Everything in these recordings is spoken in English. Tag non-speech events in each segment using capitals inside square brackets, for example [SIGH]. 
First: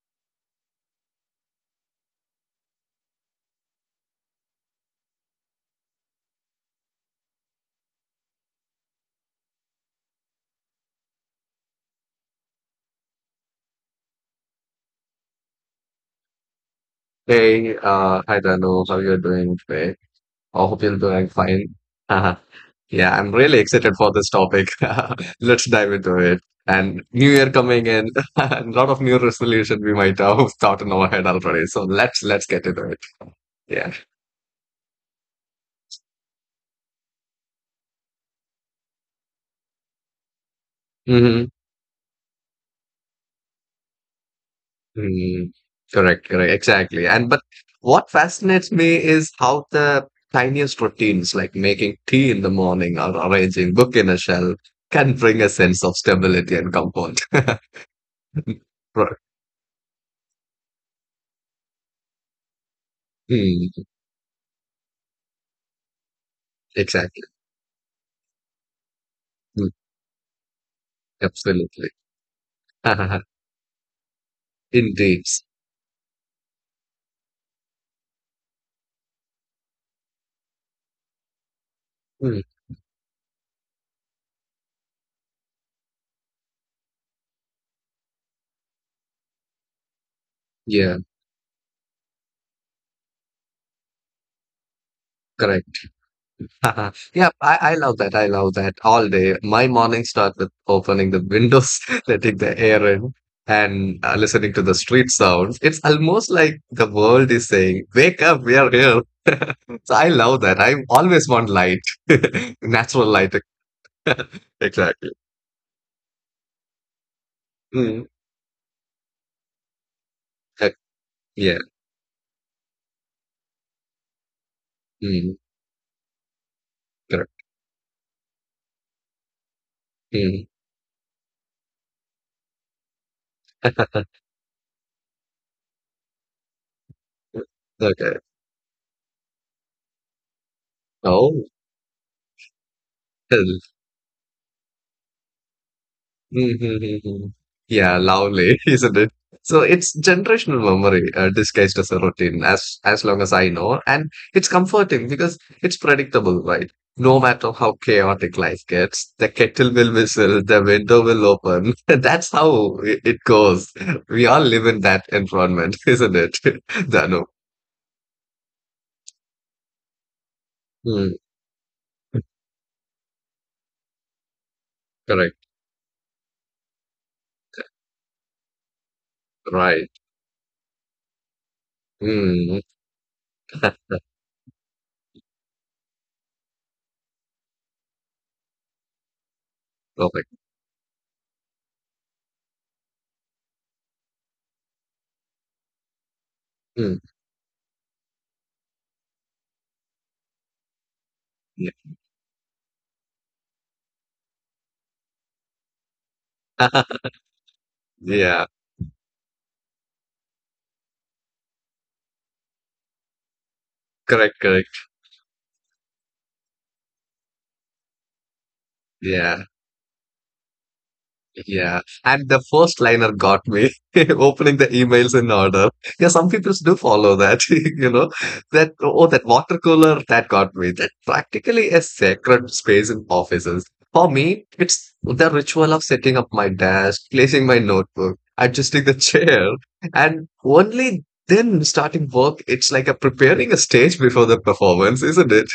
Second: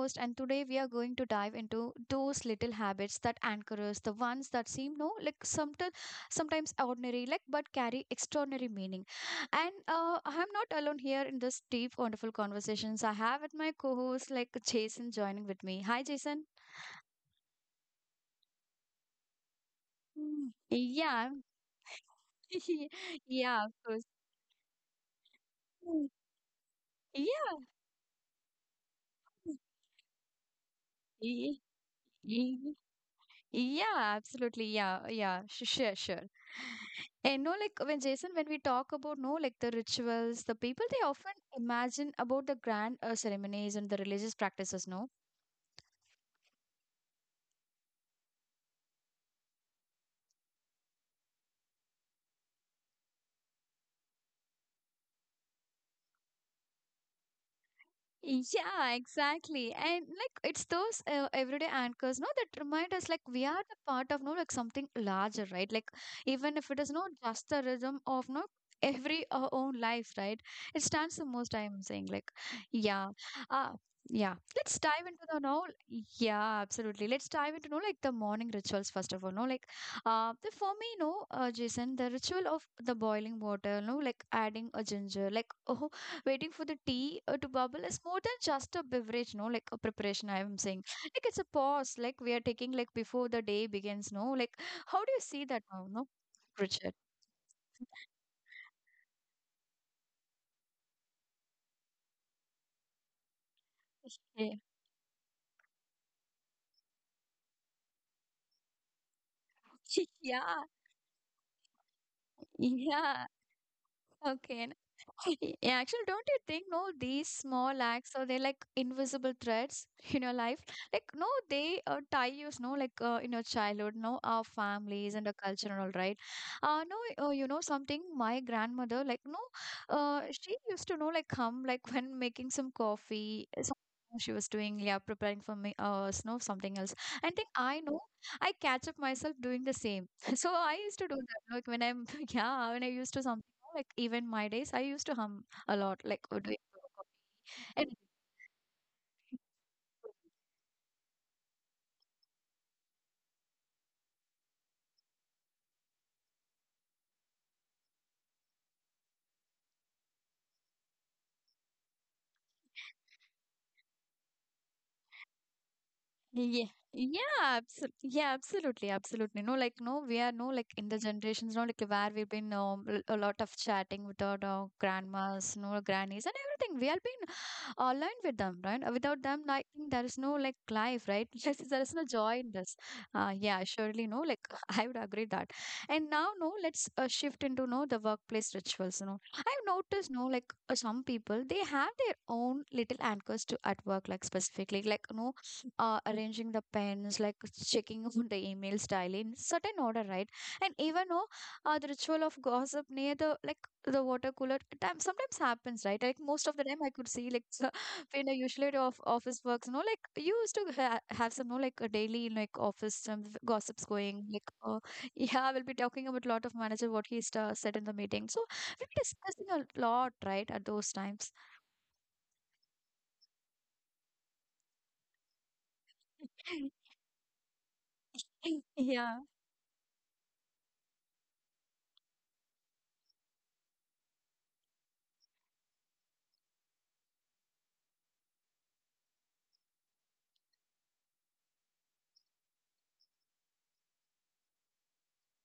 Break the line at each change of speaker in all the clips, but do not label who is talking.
host, and today we are going to dive into those little habits that anchor us, the ones that seem no like sometimes ordinary, like but carry extraordinary meaning. And I'm not alone here in this deep, wonderful conversations I have with my co-host like Jason joining with me. Hi Jason.
Hey, hi Danu, how you're doing today?
Mm.
I hope you're doing
Yeah.
fine. [LAUGHS] Uh,
[LAUGHS]
yeah, I'm really
yeah, of
excited
course.
for this topic. [LAUGHS] Let's dive
Mm.
into it. And New Year
Yeah.
coming in, [LAUGHS] a lot of new resolution we might have [LAUGHS] thought in our
[LAUGHS]
head already. So let's get
Ye-
into it. Yeah.
Yeah, absolutely. Yeah, yeah, sure, sure. And no, like when Jason, when we talk about no, like the rituals, the people they often
Hmm.
imagine about the grand ceremonies and the religious practices, no.
Mm. Correct, correct, exactly. And but what fascinates me is how the tiniest routines, like making tea in the morning or arranging book in a shelf, can bring a sense of stability and comfort. [LAUGHS] Mm.
Yeah,
Right.
exactly. And like it's those everyday anchors, no, that remind us like we are
Mm,
the part of no like something larger, right? Like even if it is not
exactly.
just the rhythm of no every our
Mm,
own life, right? It stands the most I'm
absolutely.
saying like yeah.
[LAUGHS]
Uh yeah. Let's dive
Indeed.
into the no yeah, absolutely. Let's dive into no like the morning rituals first of all. No, like the, for me, no, Jason, the
Mm,
ritual of the boiling water, no, like adding a ginger, like oh waiting for the tea to bubble is more than just a beverage, no, like a preparation, I am saying.
yeah,
Like it's a pause, like we are taking, like before the day begins, no? Like, how do you see that
correct.
now, no,
[LAUGHS]
Richard?
Yeah, I love that. I love that all day. My morning start with opening the windows, [LAUGHS] letting the air in, and listening to
Yeah.
the street sounds. It's almost like the world is saying, Wake up, we are here. [LAUGHS] So I
[LAUGHS]
love that. I
yeah,
always want light, [LAUGHS] natural light.
yeah. Okay.
Exactly.
[LAUGHS] Yeah, actually, don't you think, no, these small
Mm.
acts or they are like invisible threads [LAUGHS] in your
uh,
life? Like, no,
yeah.
they tie you, no, like in your childhood, no, our families
Mm,
and our culture and all, right?
correct.
No, you know something, my grandmother, like, no,
Mm.
she used to know, like, come, like, [LAUGHS] when making some coffee, some
[LAUGHS]
she was doing, yeah, preparing for me, no, something else. I think I know,
Okay.
I catch up myself doing the same. [LAUGHS] So I used to do
Oh.
that, like, when I'm, [LAUGHS] yeah, when I used to some like even my days, I used to hum a lot, like doing workout.
Mm-hmm. Yeah,
And
lovely, [LAUGHS] isn't it? So it's generational memory disguised as a routine, as long as I know, and it's comforting because it's predictable, right? No matter how chaotic life gets, the kettle will whistle, the window will open. [LAUGHS] That's how it goes. [LAUGHS] We all live in that environment, [LAUGHS] isn't it?
yeah,
[LAUGHS] Dano.
yeah, absolutely, absolutely. No, like no, we are no like in the
Mm,
generations, no, like where we've been a lot of chatting with our
correct.
grandmas, no grannies, and everything. We have been aligned with them, right? Without them, I
Right.
think there is no like life, right? [LAUGHS] Yes, there is no joy
Mm,
in this. Yeah, surely no. Like [LAUGHS] I would agree that. And now, no, let's shift into no the workplace rituals. You know, I've noticed
perfect.
no like some people they have their own little anchors to at work, like specifically like no arranging the
Mm,
pens, like [LAUGHS] checking on the emails daily in certain order, right? And even no,
yeah.
the ritual of gossip near the like the water cooler time sometimes happens, right? Like most of the time, I
[LAUGHS]
could see like [LAUGHS] in a
Yeah.
usually the of office works, you know, like you used to have some, you know, like a daily like office some gossips going
Correct.
like
Correct.
[LAUGHS] yeah, we'll be talking about lot of manager what he sta said in the meeting, so we were
Yeah.
discussing a lot right at those times.
Yeah, and the first liner got me [LAUGHS] opening the emails in order. Yeah, some people do
[LAUGHS]
follow that, [LAUGHS] you know, that oh, that
yeah,
water cooler that got me. That practically a sacred space in offices. For me, it's the ritual of setting up my desk, placing my notebook, adjusting the [LAUGHS] chair, and only then starting work. It's like a preparing a stage before the performance, isn't it?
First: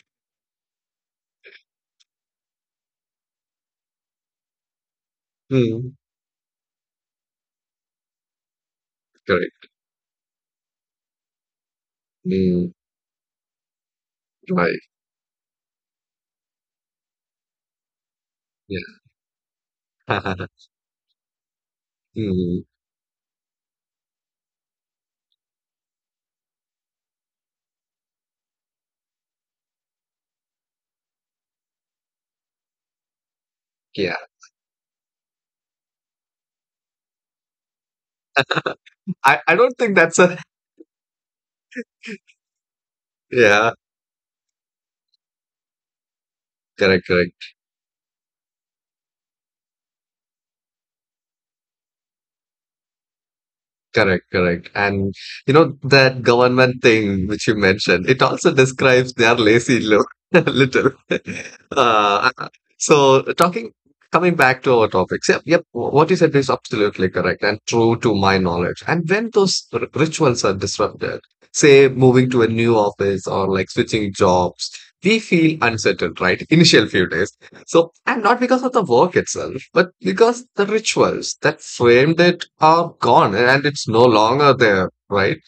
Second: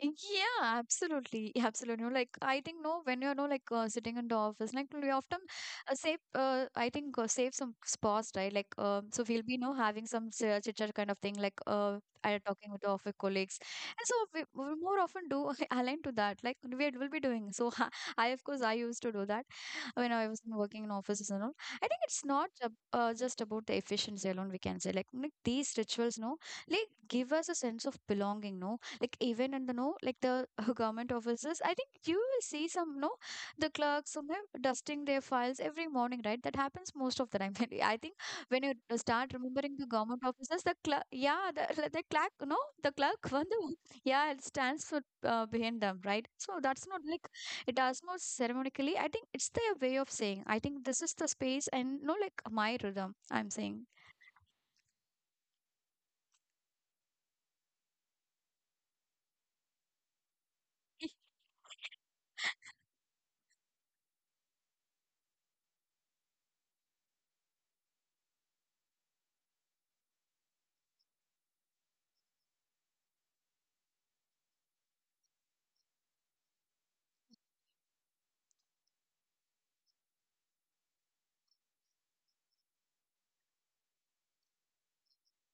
yeah, absolutely, yeah, absolutely. Like I think no, when you're no like sitting in the office, like we often
Hmm.
save. I think save some spots, right? Like so we'll be
Correct.
no having some chit chat kind of thing, like I
Hmm.
talking with the office colleagues, and so we
Right.
more often do [LAUGHS] align to that. Like we will be doing. So [LAUGHS] I of course I used
Yeah.
to do that when I was
[LAUGHS]
working in offices and all. I think it's not
Hmm.
just about the efficiency alone. We can say like these rituals, no, like give us a sense of belonging, no like even in the no, like the [LAUGHS] government offices. I think you will see some no the clerks,
Yeah.
some them dusting their files every morning, right? That happens most of the time, [LAUGHS] I think. When you start
I don't
remembering the
think that's
government
a
offices, the clerk, yeah, the, the clerk, no, the clerk
[LAUGHS]
[LAUGHS] one
yeah,
the, yeah, it stands for behind them, right? So that's not
correct,
like
correct,
it does not ceremonially. I think it's their way of saying, I think this is the space and no like my rhythm, I'm saying.
correct, correct. And you know that government thing which you mentioned it also describes their lazy look [LAUGHS] a little. [LAUGHS] uh, so talking coming back to our topics. Yep, yep, what you said is absolutely correct and true to my knowledge. And when those rituals are disrupted, say moving to a new office or like switching jobs, we feel unsettled, right? Initial few days. So, and not because of the work itself, but because the rituals that framed it are gone and it's no longer there, right?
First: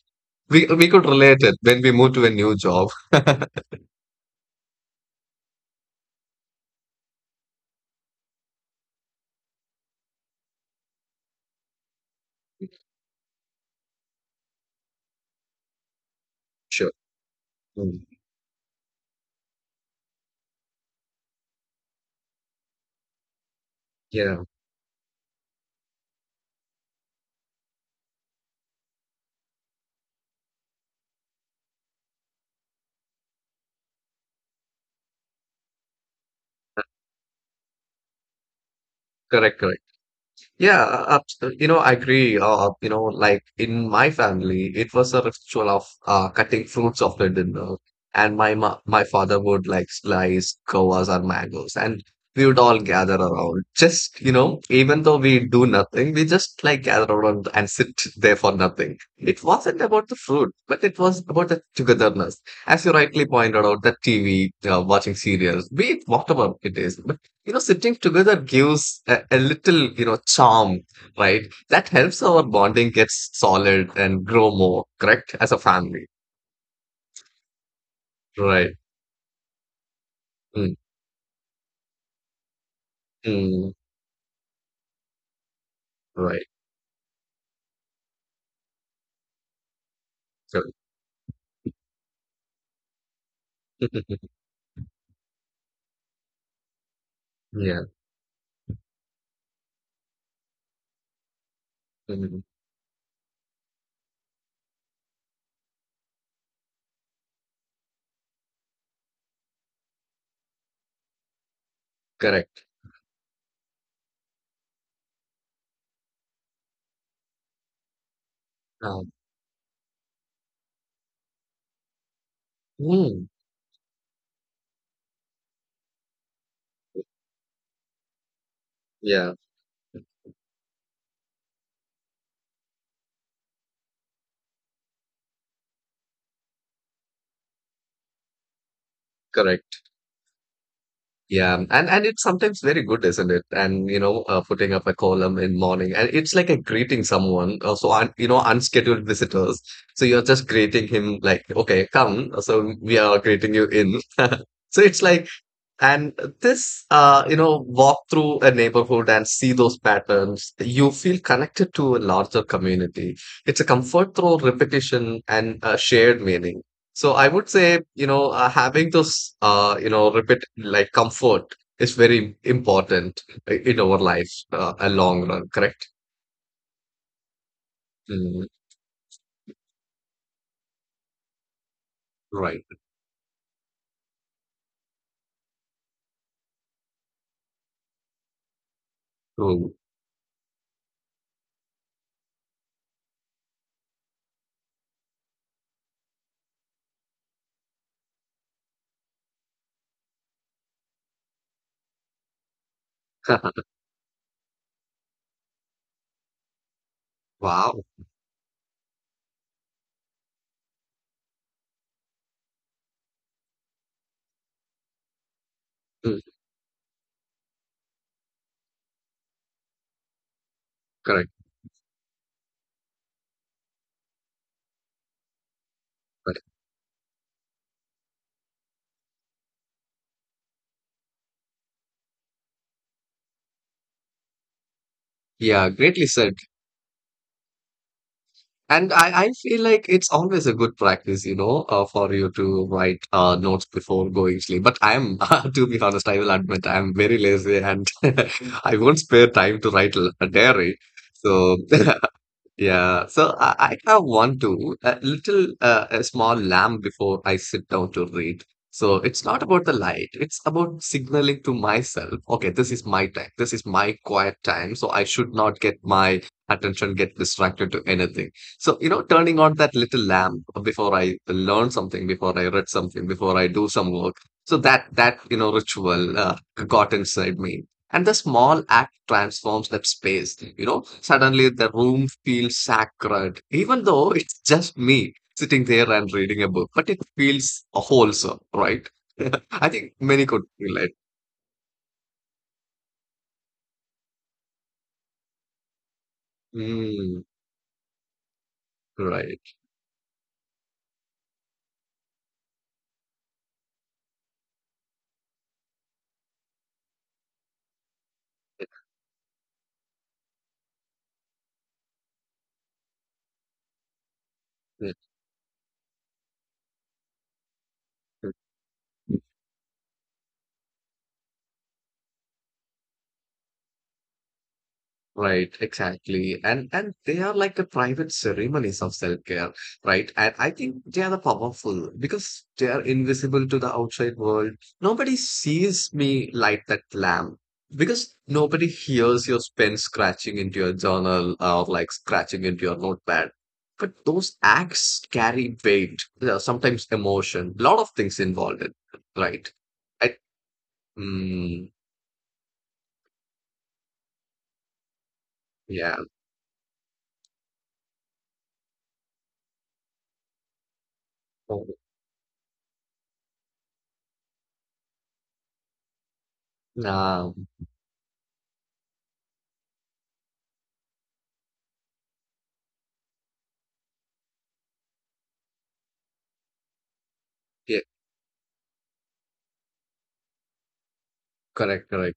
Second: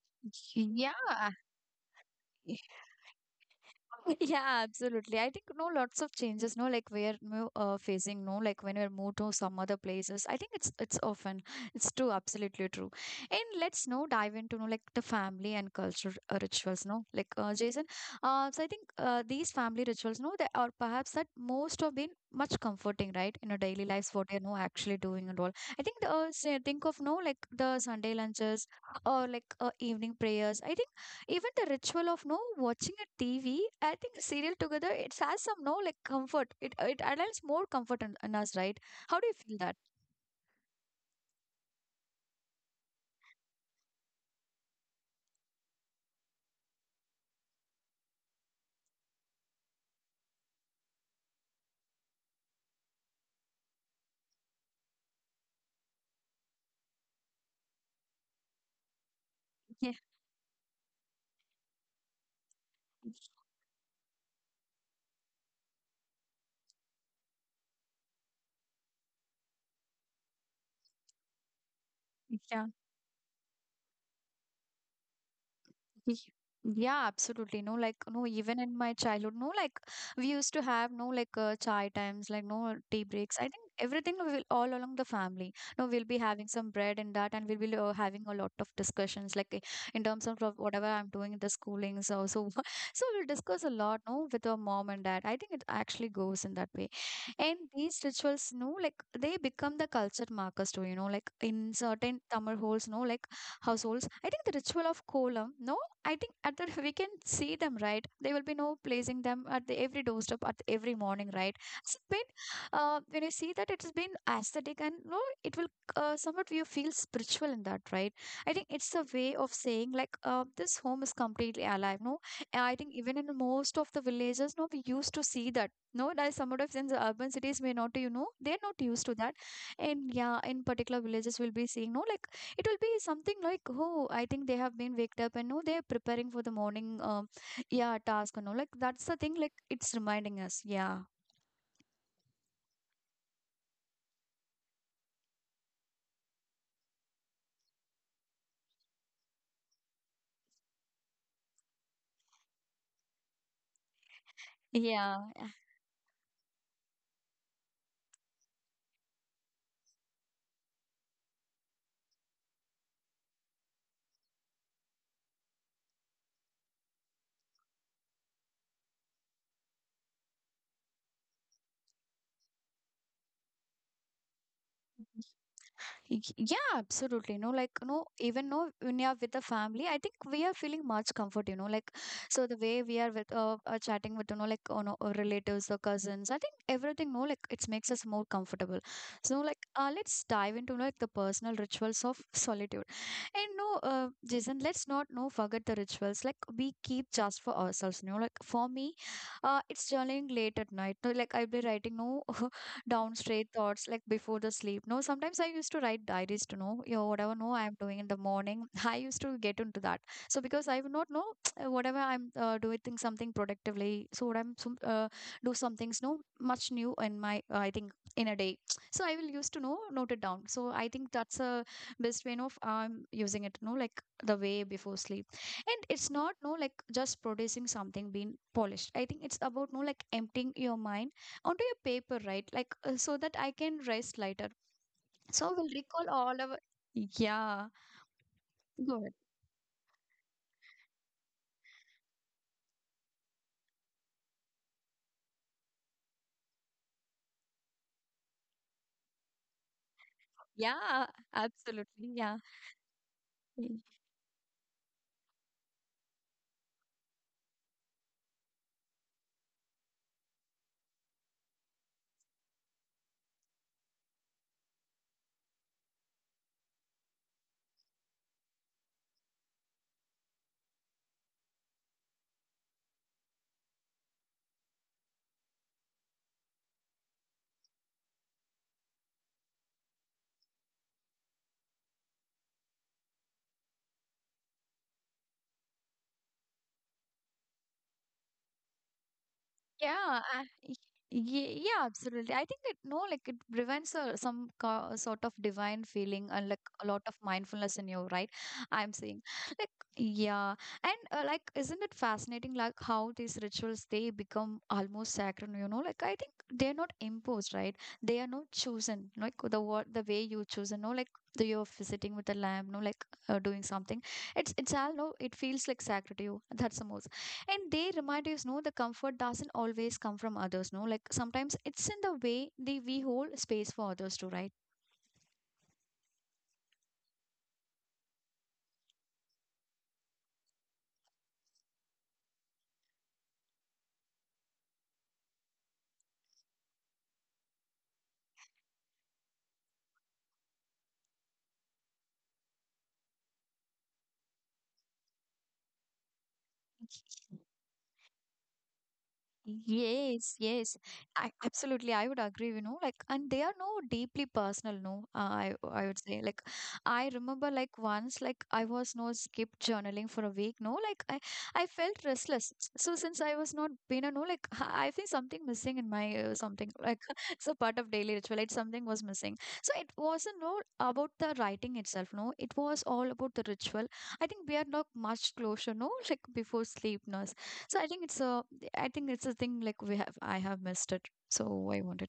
We
Yeah.
could relate it when we move to a new job. [LAUGHS]
[LAUGHS] Yeah, absolutely. I think no, lots of changes. No, like we're facing. No, like when we're moved to some other places. I think it's often it's true, absolutely true. And let's no dive into no, like the family and culture rituals.
Sure.
No, like Jason.
Mm.
So I think these family rituals. No, they are perhaps that most have been much comforting, right? In our daily lives, what you are
Yeah,
no actually doing and all. I think the say, think of no like the Sunday lunches or like evening prayers. I think. Even the ritual of no watching a TV, I think serial together, it has some no like comfort. It adds more comfort in us, right? How do you
correct,
feel
correct.
that?
Yeah, you know, I agree. You know, like in my family, it was a ritual of cutting fruits after dinner, and my father would like slice guavas or mangoes, and we would all gather around. Just you know, even though we do nothing, we just like gather around and sit there for nothing. It wasn't
Yeah,
about the fruit, but it was about the togetherness. As you rightly pointed out, the TV, watching serials, be it whatever it is, you know, sitting together gives a little, you know, charm, right? That helps our
yeah.
bonding gets solid and grow more, correct? As a family,
[LAUGHS] Y- Yeah, absolutely. No, like, no, even
right?
in my childhood, no, like, we used to
Mm,
have no, like, chai times, like, no tea breaks. I think
mm,
everything will all along the family. No, we'll be
right.
having some bread and that, and we'll be having a lot of discussions, like, in terms of
Good.
whatever I'm doing in the schoolings also. [LAUGHS] So we'll discuss a lot, no,
[LAUGHS]
with our mom and dad. I think it actually goes in that way. And
Yeah.
these rituals, no, like, they become the culture markers too, you know, like, in certain
Mm,
Tamil holes, no, like, households. I think the ritual of kolam, no, I think at the [LAUGHS] we can see them, right? There will be no placing them at the every doorstep at every morning, right? It's been
correct.
when you see that it's been aesthetic and no, it will somewhat you feel spiritual in that, right? I think it's a
Um,
way of saying like this home is completely alive. No, and I think even
mm,
in most of the villages, no, we used to see that. No, that some of in the urban cities may not, you know, they're not used to
yeah.
that. And yeah, in particular villages, we'll be seeing no, like it will be something like oh, I think they have been waked up and no they're preparing for the morning, um, yeah, task and all, like that's the thing like
Correct.
it's reminding us, yeah,
Yeah, and it's sometimes very good, isn't it? And you know, putting up a column in morning, and it's like a greeting someone. So you know, unscheduled visitors. So you're just greeting him like, okay, come. So we are greeting you in. [LAUGHS] So it's
yeah.
like, and this, you know, walk through a neighborhood and see those patterns, you feel connected to a larger community. It's a comfort through repetition and shared meaning. So I would say, you know, having those, you know, repeat like comfort is very important in our life, a long run, correct?
Yeah, absolutely. No, like no,
Mm,
even no, when you're with the family, I think we are feeling much comfort. You know, like so the
right.
way we are with chatting with, you know, like on our relatives or cousins. I think everything. No, like it makes us more comfortable. So like
True.
let's dive into like the personal rituals of solitude. And no, Jason, let's not no forget the rituals. Like we keep just for ourselves. You know, like for me, it's journaling late at night. No, like I'll be writing no [LAUGHS] down straight
[LAUGHS]
thoughts like before the sleep. No, sometimes I used to write diaries to know, you know, whatever no
Wow.
I'm doing in the morning. [LAUGHS] I used to get into that. So because I would not know [TSK] whatever I'm doing something productively. So what I'm do some things
Mm,
no much new in my I think in a day. [TSK] So I will used to know note it down. So I think
correct,
that's a best way of I'm using it. No, like the way before sleep and it's not
correct.
no like just producing something being polished. I think it's about no like emptying your mind onto your paper, right? Like, so that I can rest later. So
Yeah,
we'll
greatly
recall
said.
all our. Yeah,
And
go ahead.
I feel like it's always a good practice, you know, for you to write notes before going sleep. But I'm, [LAUGHS] to be honest, I will admit I'm very lazy and [LAUGHS] I won't spare time to write a diary.
Yeah,
So
absolutely. Yeah,
yeah, so I have one too, a little, a small lamp before I sit down to read. So it's not about the light, it's about signaling to myself, okay, this is my time, this is my quiet time, so I should not get my attention get distracted to anything. So, you know, turning on that little lamp before I learn something, before I read something, before I do some work. So you know, ritual got inside me. And the small act transforms that space. You know, suddenly the room feels sacred, even though it's just me sitting there and reading a book, but it feels wholesome, right? [LAUGHS] I think
yeah,
many could relate.
yeah, absolutely. I think it no, like it prevents a sort of divine feeling and like a lot of
Mm,
mindfulness in you, right? I'm saying,
right.
like, yeah, and like, isn't it fascinating, like how these rituals they become almost sacred? You know, like I think they're not imposed, right? They are not chosen, like the what the way you choose, you know, like the you're visiting with a lamb, no, like doing something. It's all
[LAUGHS]
no, it feels like sacred to you. That's the most. And they remind us, no, the comfort doesn't always come from others, no. Like sometimes it's in the way they we hold space for others to, right?
Right, exactly. And they are like the private ceremonies of self-care, right? And I think they are the powerful because they are invisible to the outside world. Nobody sees me light that lamp, because nobody hears your pen scratching into your journal or like scratching into your notepad. But those acts carry weight, sometimes emotion, lot of things involved in, right? I,
Yes, yes. I
mm,
absolutely, I would agree, you know, like and they are no deeply personal, no. I
yeah.
would say like I remember like once like I was no skip journaling for a week, no, like I
Oh,
I felt restless. So since I was not been a no like [LAUGHS] I feel something missing in my something like [LAUGHS]
nah,
it's a part of daily ritual. It something was missing. So it wasn't no about the writing itself, no. It was all about the ritual. I think we are not much closer, no, like before sleep, no.
yeah,
So I think it's a thing like we have I have missed it. So I
correct,
wanted
correct.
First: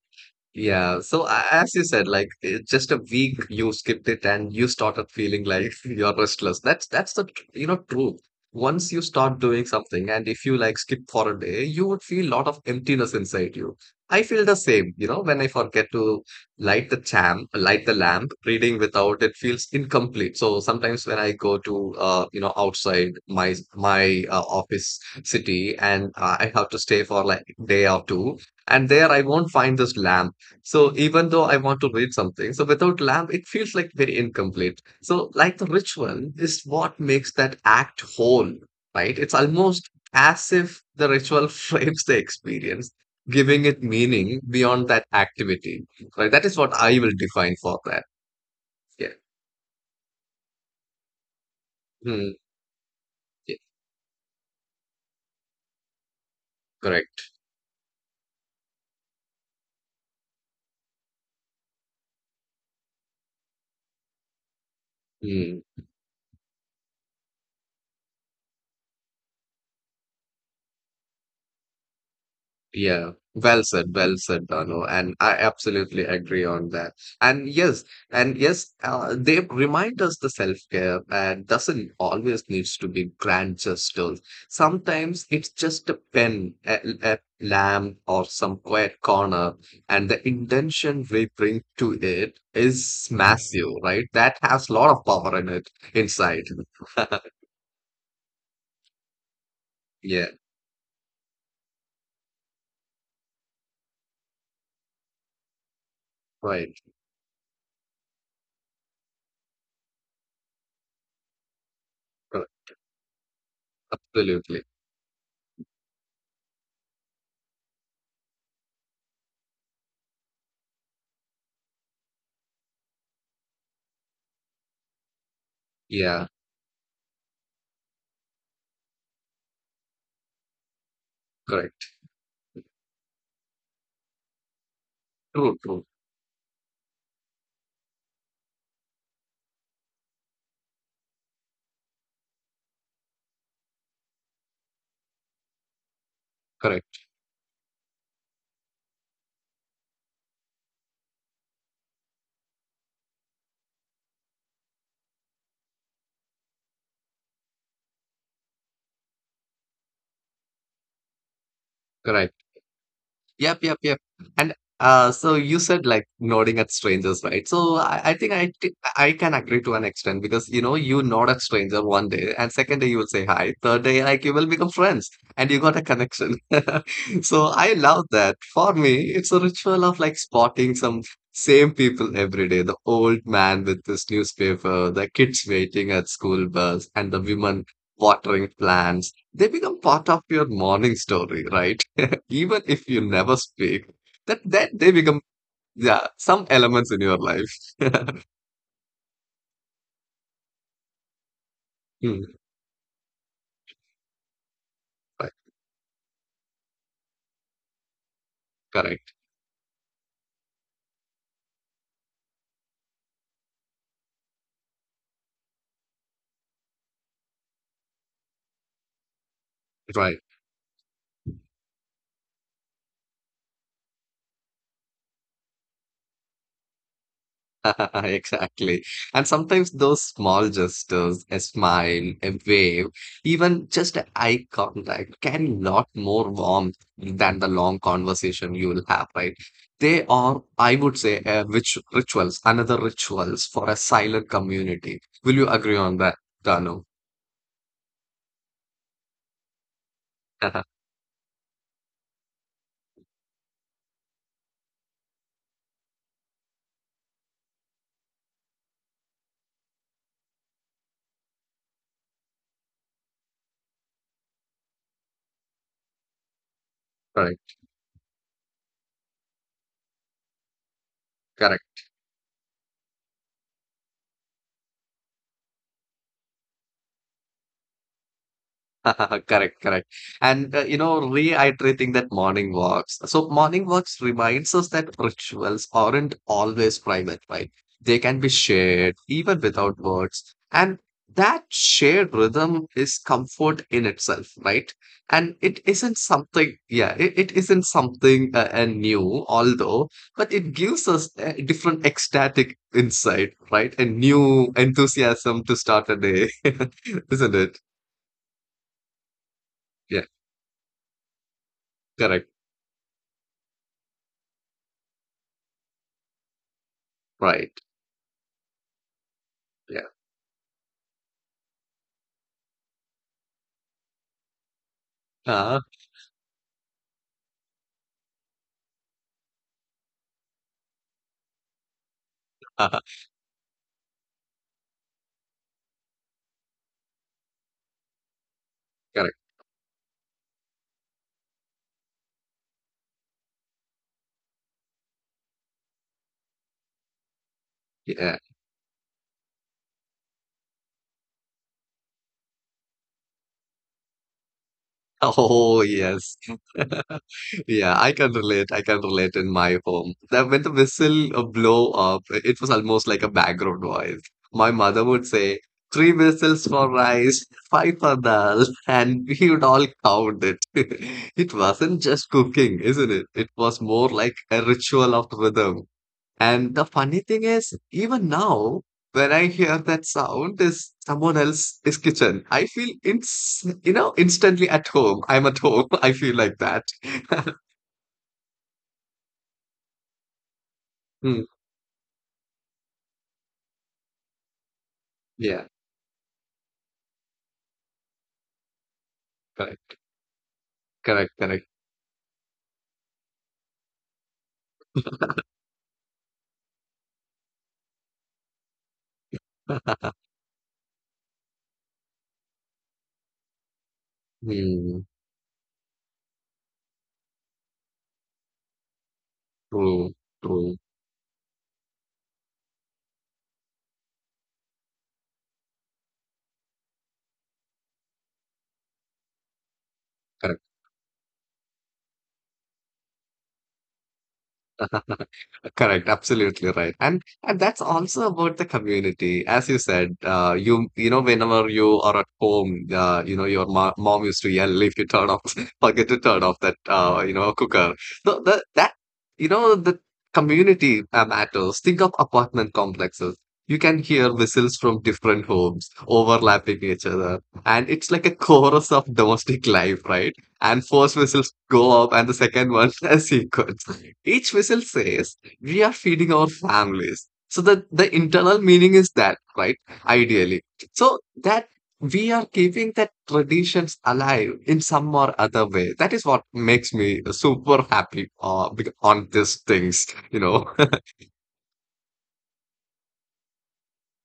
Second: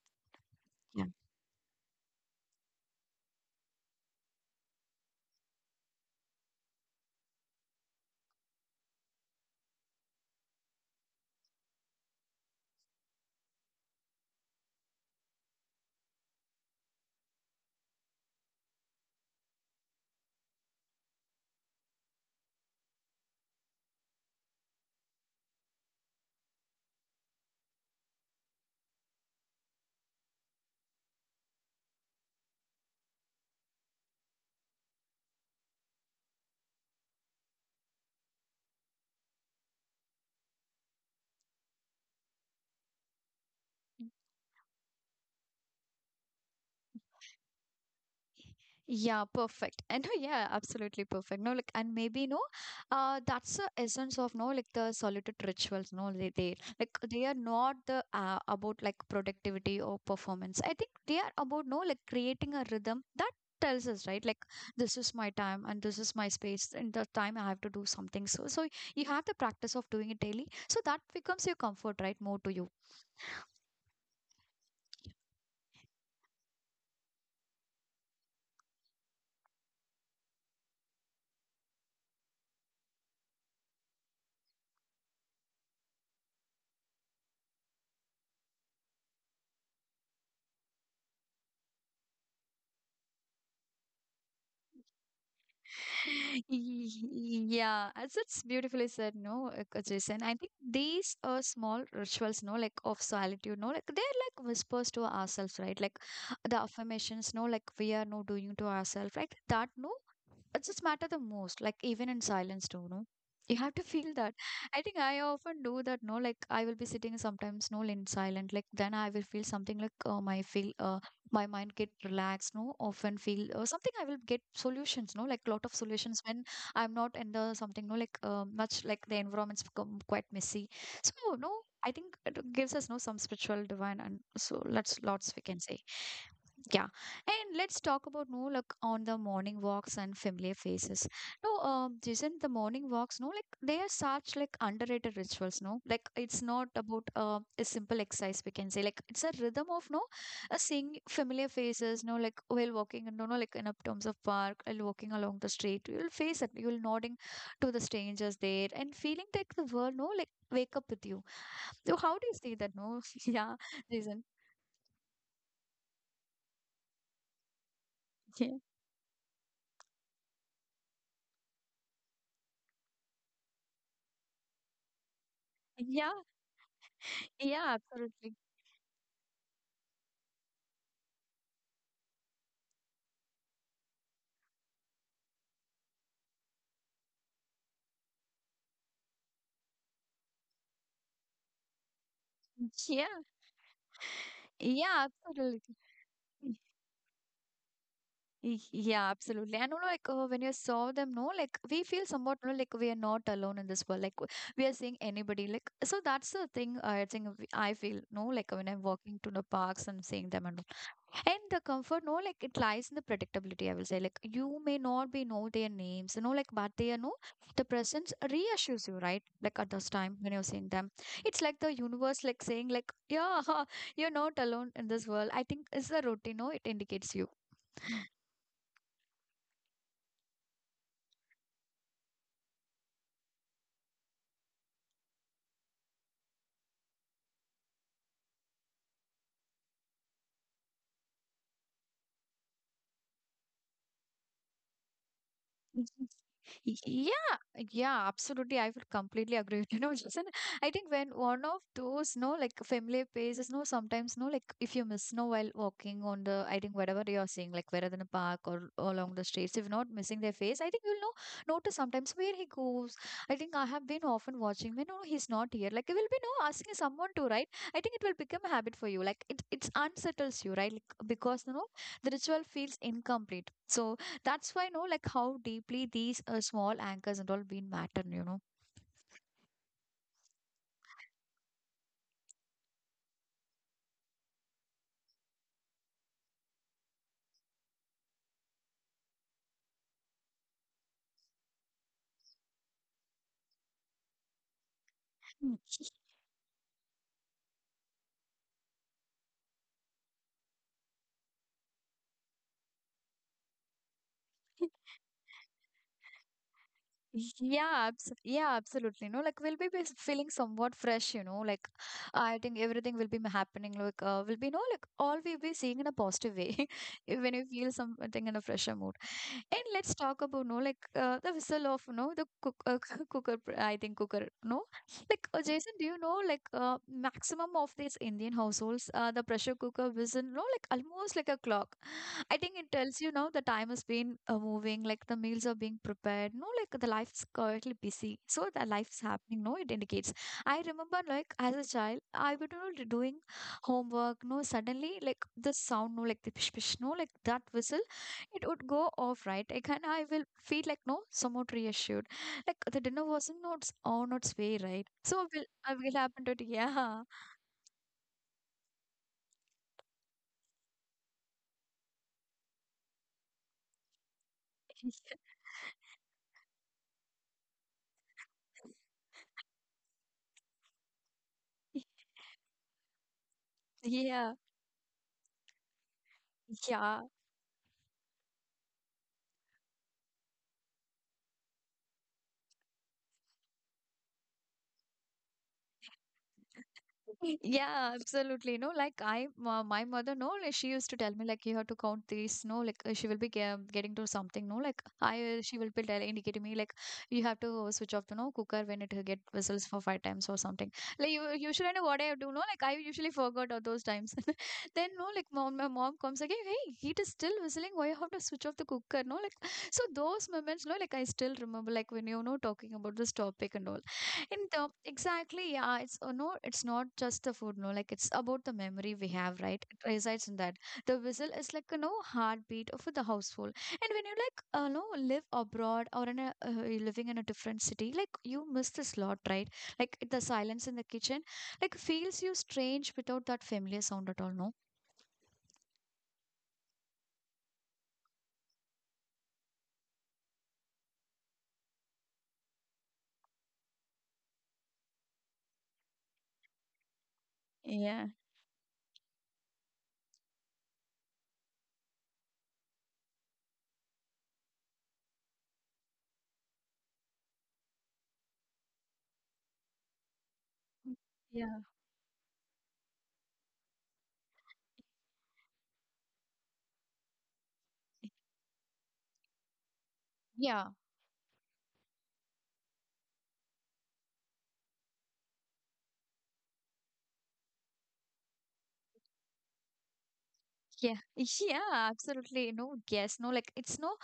Yeah,
yeah.
so as you said, like it's just a week you skipped it and you started feeling like [LAUGHS] you're restless. You know, truth. Once you start doing something and if you like skip for a day, you would feel lot of emptiness inside you. I feel the same, you know, when I forget to light the champ, light the lamp, reading without it feels incomplete. So sometimes when I go to you know, outside my office city and I have to stay for like day or two, and there I won't find this lamp, so even though I want to read something, so without lamp, it feels like very incomplete. So like the ritual is what makes that act whole, right? It's almost as if the ritual [LAUGHS] frames the experience, giving it meaning beyond that activity. Right? That is what I will define for that. Yeah.
Yeah, perfect. And [LAUGHS] yeah, absolutely perfect. No, like, and maybe
Hmm.
no, that's
Yeah.
the essence of no, like the solitude rituals. No, they like they
Correct.
are not the about like productivity or performance. I think they are about no, like creating a rhythm that tells us right, like this is my
Hmm.
time and this is my space. And the time I have to do something. So you have the practice of doing it daily. So that becomes your comfort, right? More to you.
Yeah, well said, Dano, and I absolutely agree on that. And yes, and yes, they remind us the self-care doesn't always needs to be grand gestures. Sometimes it's just a pen, a lamp, or some quiet corner, and the intention we bring to it is massive, right? That has a lot of power in it inside.
[LAUGHS]
[LAUGHS]
Yeah, as it's beautifully said, no, Jason.
Yeah,
I think these are small rituals, no, like of solitude, no, like they're like whispers to ourselves, right? Like the
right,
affirmations, no, like we are no doing to ourselves, right? That, no, it just matter the most like even in silence
correct,
too no you have to feel that
absolutely.
I think I often do that no like I will be sitting sometimes no in silent like then I will feel something like I feel my mind get relaxed no often feel something I will get solutions no like lot of solutions
Yeah,
when I'm not in the something no like much like the environment's become quite messy so no
correct,
I think it gives us no some spiritual divine and so lots lots we
true,
can say
true,
yeah and let's talk about no like on the morning walks and familiar faces no jason the morning walks no like they are such like underrated rituals no like it's not about
correct,
a simple exercise we can say like it's a rhythm of no seeing familiar faces, you know, like while walking, and you know, like in a terms of park, while walking along the street, you'll face it. You'll nodding to the strangers there and feeling that the world, no, like wake up with you. So how do you
correct.
see that? No, [LAUGHS] yeah,
Yep, yep, yep.
reason.
And so you said like nodding at strangers, right? So I think
Yeah,
I can agree to an extent because you know you nod at stranger one day, and second day you will say hi, third day like you will become friends, and you got a
yeah,
connection. [LAUGHS] So I
yeah,
love
absolutely.
that. For me, it's a ritual of like spotting some same people every day. The old man with his newspaper, the kids waiting at school bus, and the women watering plants. They become part of your morning story, right? Even if you
Yeah,
never speak, that that they
yeah,
become
absolutely.
yeah some elements in your life. [LAUGHS]
Yeah, absolutely. And you know, like when you saw them, no, like we feel
Hmm,
somewhat, you know, like we are not alone in this world. Like we are seeing
right,
anybody. Like so, that's the thing. I think we- I feel no, like when I'm
correct,
walking to the parks and seeing them and all. And the comfort, no, like it lies in the predictability. I will say, like you may not be know their names, you know, like but they are no, the presence reassures you, right? Like at this time
right.
when you're seeing them, it's like the universe, like saying, like yeah, [LAUGHS] you're not alone in this world. I think it's the routine. No, it indicates you.
[LAUGHS] Exactly. And sometimes those small gestures, a smile, a wave, even just a eye contact can lot more warmth than the long conversation you will have, right? They are, I would say, rich, rituals, another rituals for a silent community. Will you agree on
Mhm.
that, Dano?
Yeah, yeah, absolutely. I would completely agree with you. [LAUGHS] No, Jason, I
[LAUGHS]
think when one of those, no, like familiar places, no, sometimes, no, like if you miss, no, while walking on the, I think whatever you're seeing, like whether in a park or along the streets, if not missing their face, I think you'll know, notice sometimes where he goes. I think I have been often watching, you know, he's not here. Like you will be, no, asking someone to, right?
Correct,
I think it will become a habit for you. Like it unsettles you, right? Like, because, you know,
correct.
the ritual feels incomplete. So that's why, no, like how deeply these small anchors and all been matter, you know.
[LAUGHS] Correct, correct. And you know, reiterating that morning walks. So morning walks reminds us that rituals aren't always private, right? They can be shared even without words. And that shared rhythm is comfort in itself, right? And
Mm.
it isn't something, yeah, it isn't something new, although, but it gives us a different ecstatic insight, right? A new enthusiasm to start a day, [LAUGHS] isn't it?
Yeah, yeah, absolutely. No, like we'll be
Yeah,
feeling somewhat fresh, you know. Like
correct.
I think everything will be happening. Like will be no, like all we'll be seeing in a positive way [LAUGHS] when you
Right.
feel something in a fresher mood. And
Yeah.
let's talk about no like the whistle of no the cook [LAUGHS] cooker I think cooker no like
Uh-huh,
Jason do you know like maximum of these Indian households the pressure cooker whistle no like almost like a clock I think
[LAUGHS]
it
uh-huh.
tells you now the time has been moving like the meals are being prepared no like the life is currently busy so the life is
Correct.
happening no it indicates I remember like as a child I would you know doing homework no suddenly like the sound no like the pish pish no like that whistle
Yeah.
it would go off, right? Like, and I will feel like no, somewhat reassured. Like the dinner wasn't not on its way, right? So I will
Oh,
I will
yes.
happen to it.
[LAUGHS]
Yeah,
Yeah, I can relate. I can relate in my home. That when the whistle blow up, it was almost like a background noise. My mother would say, three whistles for rice, five for dal, [LAUGHS] and we would all count it. [LAUGHS] It wasn't just cooking, isn't it? It was
[LAUGHS]
more like
yeah,
a ritual of rhythm. And the funny
yeah.
thing is, even now, when I hear that sound, is someone else's kitchen. I feel it's you know instantly at home. I'm at home. [LAUGHS] I feel like that. [LAUGHS]
Yeah, absolutely. No, like I, my mother, no, like she used to tell
Hmm.
me like you have to count these. No, like she will be getting to something. No, like I,
Yeah,
she will be indicating me like you have to switch off the no cooker when it get whistles
correct,
for five times or something. Like
correct,
you,
correct.
usually know what I do. No, like I usually forgot all those times. [LAUGHS] Then no, like mom, my mom comes again. Hey, heat is still whistling. Why you have to switch off the cooker? No, like so
[LAUGHS]
those moments. No, like I still remember like when you know talking about this topic and all. In the
Hmm.
exactly, yeah, it's no, it's not just the food, no, like it's about the memory we have, right? It
True,
resides in
true,
that. The whistle is like a no heartbeat of the household, and when you like no live abroad or in a you're living in a different city, like you miss this lot, right? Like the
correct.
silence in the kitchen, like feels you strange without that familiar sound at all, no?
Correct, absolutely right. And that's also about the community. As you said, whenever you are at home, your mo mom used to yell if you turn off, [LAUGHS] forget to turn off that cooker.
Yeah.
So the that you know, the community matters. Think of apartment complexes. You can hear whistles from different homes overlapping each other, and it's like a chorus of domestic life, right? And first whistles
Yeah.
go up, and the second one [LAUGHS] a sequence. Each whistle says we are feeding our families. So the internal meaning is that, right? Ideally.
Yeah,
So that we are keeping that traditions alive in some or other way. That is what makes me super happy on these things, you know. [LAUGHS]
yeah, [LAUGHS] yeah, absolutely. You know, yes, no, like it's no,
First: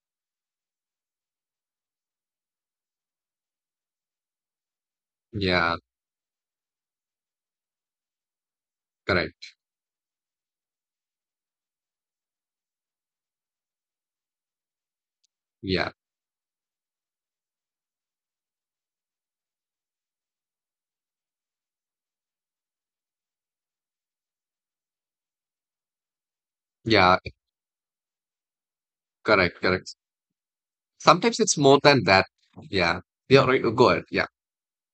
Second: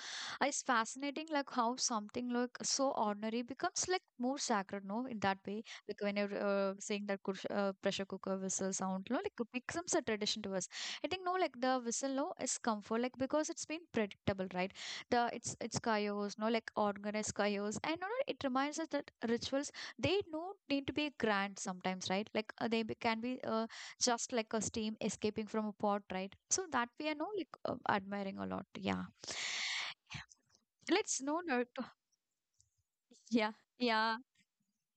it's fascinating, like how something like so ordinary becomes like more sacred, no, in that way.
Yeah,
Like when you're saying that kush, pressure cooker whistle sound, no, like it
correct.
becomes a tradition to us. I think no, like the whistle, no, is comfort, like because it's been predictable, right? The it's
Yeah,
chaos, no, like organized chaos, and no, no, it reminds us that rituals they don't need to be grand sometimes, right? Like they can be. Just like a steam escaping from a pot, right? So that we are
yeah,
no like admiring a lot. Yeah.
correct, correct.
Let's know.
Sometimes it's
No, [LAUGHS]
more than that. Yeah, yeah,
Yeah.
right. Go ahead.
Yeah.
Yeah,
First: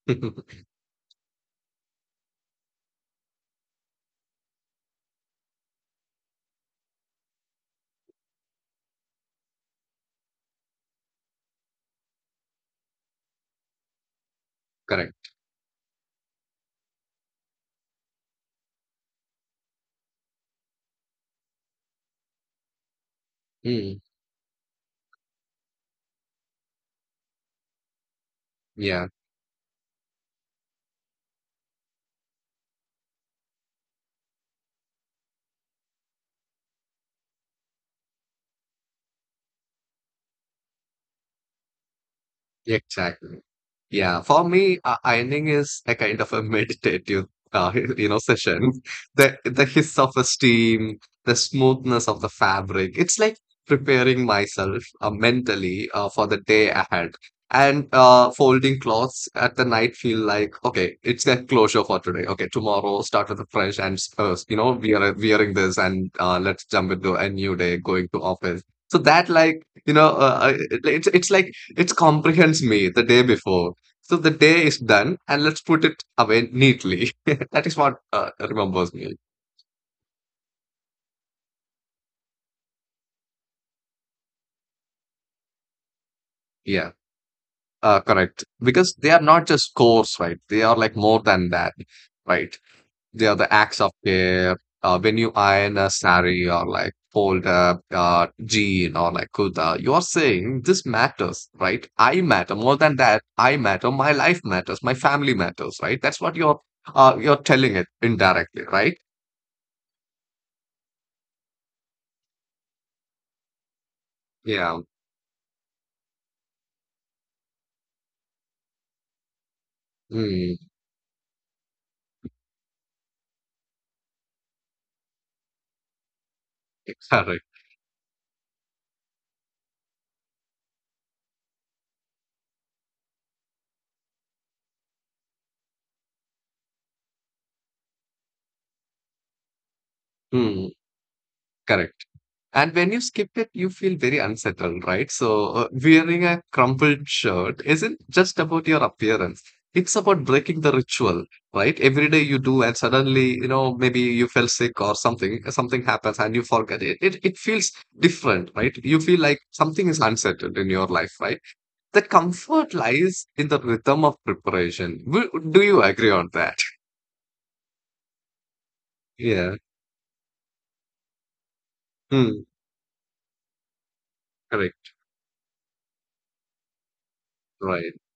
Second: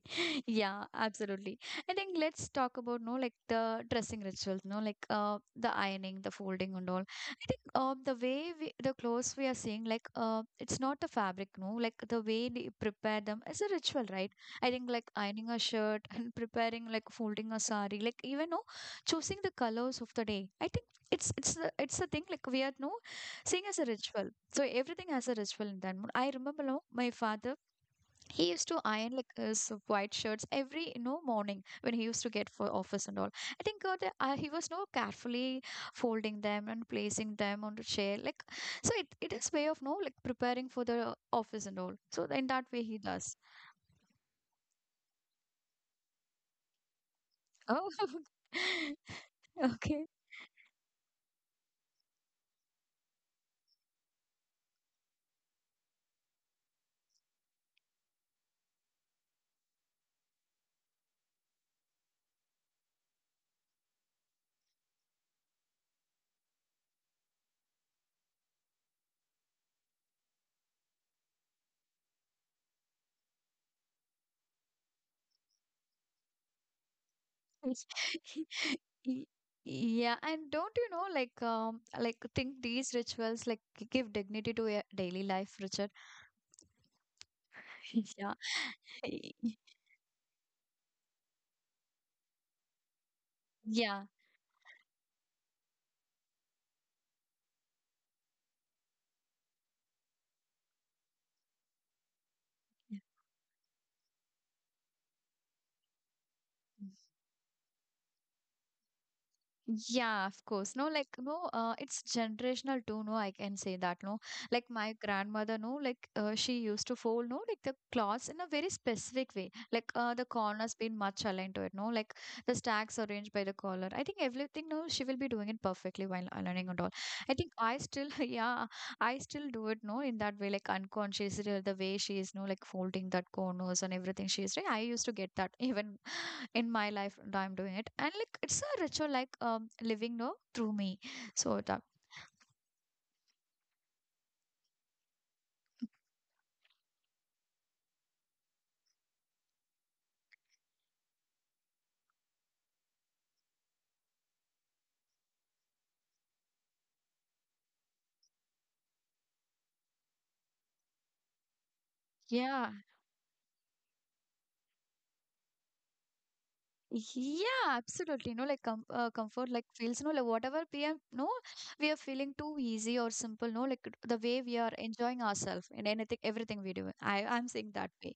[LAUGHS]
[LAUGHS]
Yeah, absolutely. I think let's talk about no like the dressing rituals, no like the ironing, the folding and all. I think the way we, the clothes we are seeing like it's not the fabric, no like the way we prepare them is a ritual, right? I think like
correct.
ironing a shirt [LAUGHS] and preparing like folding a sari, like even no choosing the colors of the day. I think it's the thing like we are no seeing as a
Mm,
ritual. So everything has a ritual in that. I remember no, my father he used to
yeah.
iron like his white shirts every you know morning when he used to get for office and all I think god he was no carefully folding them and placing them on the chair like so it is way of no like preparing for the office and all so in that way he does
Exactly. Yeah, for me, ironing is a kind of a meditative,
oh
[LAUGHS] you know, session.
[LAUGHS]
The hiss
okay
of a steam, the smoothness of the fabric. It's like preparing myself mentally for the day ahead. And folding clothes at the night feel like okay, it's a closure for today. Okay, tomorrow start with a fresh and you know we are wearing this and let's jump into a new day going to office. So that like it's like it comprehends me the day before. So the day is done and let's put it away neatly. [LAUGHS] That is what
[LAUGHS]
remembers me.
Y- yeah and don't you know like think these rituals like give dignity to your daily life Richard
Yeah,
[LAUGHS] yeah
correct. Because they are not
[LAUGHS]
just scores, right? They are like more than that, right? They are the acts of
yeah
care. When you iron a sari or like fold a jean or like kuda, you are saying this matters, right? I matter more than that. I matter. My life matters. My family matters, right? That's what you're telling it indirectly, right?
yeah, of course. No, like no, it's generational too. No, I can say that. No, like
Yeah.
my grandmother. No, like she used to fold. No, like the cloths in a very specific way. Like the
Mm,
corners been much aligned to it. No, like the stacks arranged by the collar. I think everything. No, she will be doing it perfectly while aligning and all. I
correct.
think I still. [LAUGHS] Yeah, I still do it. No, in that way, like unconsciously the way she is. No, like folding that corners and everything she is doing. I used to get that [LAUGHS] even in my life and I'm doing it. And like it's a ritual like living no
Mm,
through me. So that
correct. And when you skip it, you feel very unsettled, right? So, wearing a crumpled shirt isn't just about your appearance. It's about breaking the ritual, right? Every day you do, and suddenly, you know, maybe you fell sick or something, something happens and you forget it. It feels different, right? You feel like something is unsettled in your life, right? The
yeah.
comfort lies in the rhythm of preparation. Wo- Do you agree on that?
Yeah, absolutely. No, like comfort,
Yeah.
like feels. No, like whatever we are, no, we are feeling
Mm,
too easy or simple. No, like the way we are
correct.
enjoying ourselves in anything, everything we do. I'm saying that
Right.
way.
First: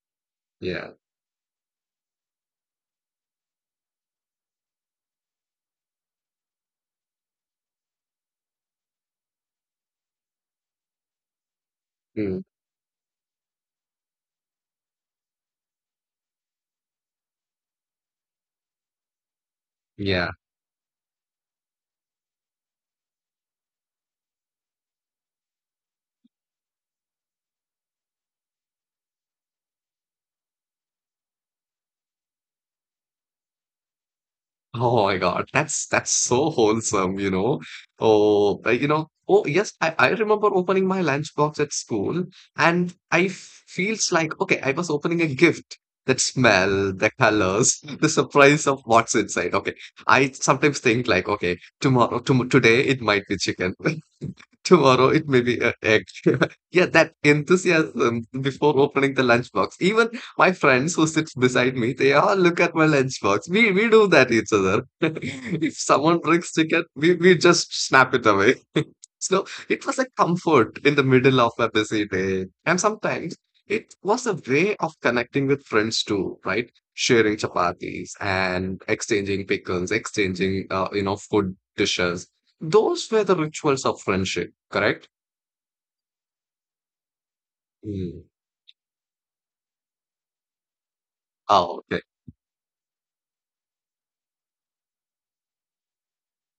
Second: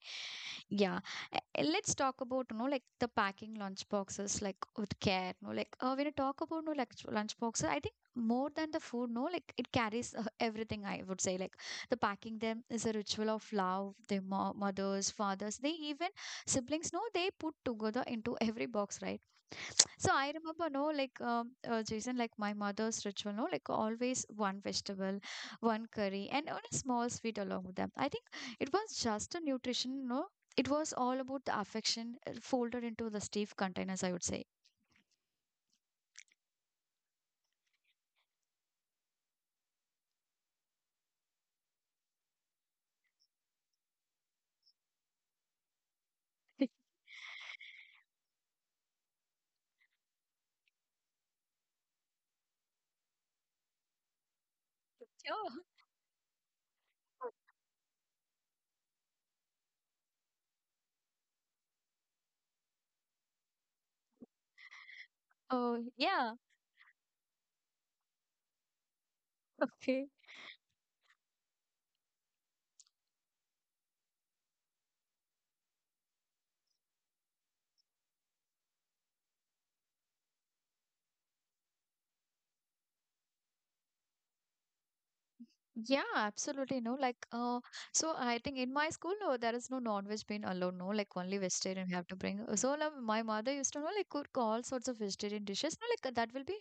Yeah.
Yeah. Uh, Let's talk about, no, like the packing lunch boxes, like with care. No, like when you talk about no, like lunch boxes, I think more than the food. No, like it carries everything. I would say, like the
Hmm.
packing them is a ritual of love. Their mo mothers, fathers, they even siblings no they put together into every box, right? So I
Yeah.
remember no like Jason, like my mother's ritual, no, like always one vegetable, one curry and on a small sweet along with them. I think it was just a nutrition, no, it was all about the affection, folded into the stiff containers, I would say.
Oh my God. That's so wholesome, you know. Oh, you know. Oh, yes, I remember opening my lunchbox at school, and I feels like okay, I was opening a gift. That smell, the colors, [LAUGHS] the surprise of what's inside. Okay, I sometimes think like, okay, tomorrow, tom today it might be chicken. [LAUGHS] Tomorrow it may
Yeah.
be an egg. [LAUGHS] Yeah, that enthusiasm before opening the lunchbox. Even my friends who sits beside me, they all look at my lunchbox. We do that each other. [LAUGHS] If
Oh,
someone
yeah.
brings ticket, we just snap it away. So
[LAUGHS]
it was
Okay.
a comfort in the middle of a busy day. And sometimes it was a way of connecting with friends too, right? Sharing chapatis and exchanging pickles, exchanging, you know, food dishes. Those were the rituals of friendship, correct?
Yeah, absolutely. No, like, so
Mm.
I think in my school, no, there is no non-veg being allowed. No, like only
Oh,
vegetarian we
okay.
have to bring. So like, my mother used to know like cook all sorts of vegetarian dishes. No, like that will be,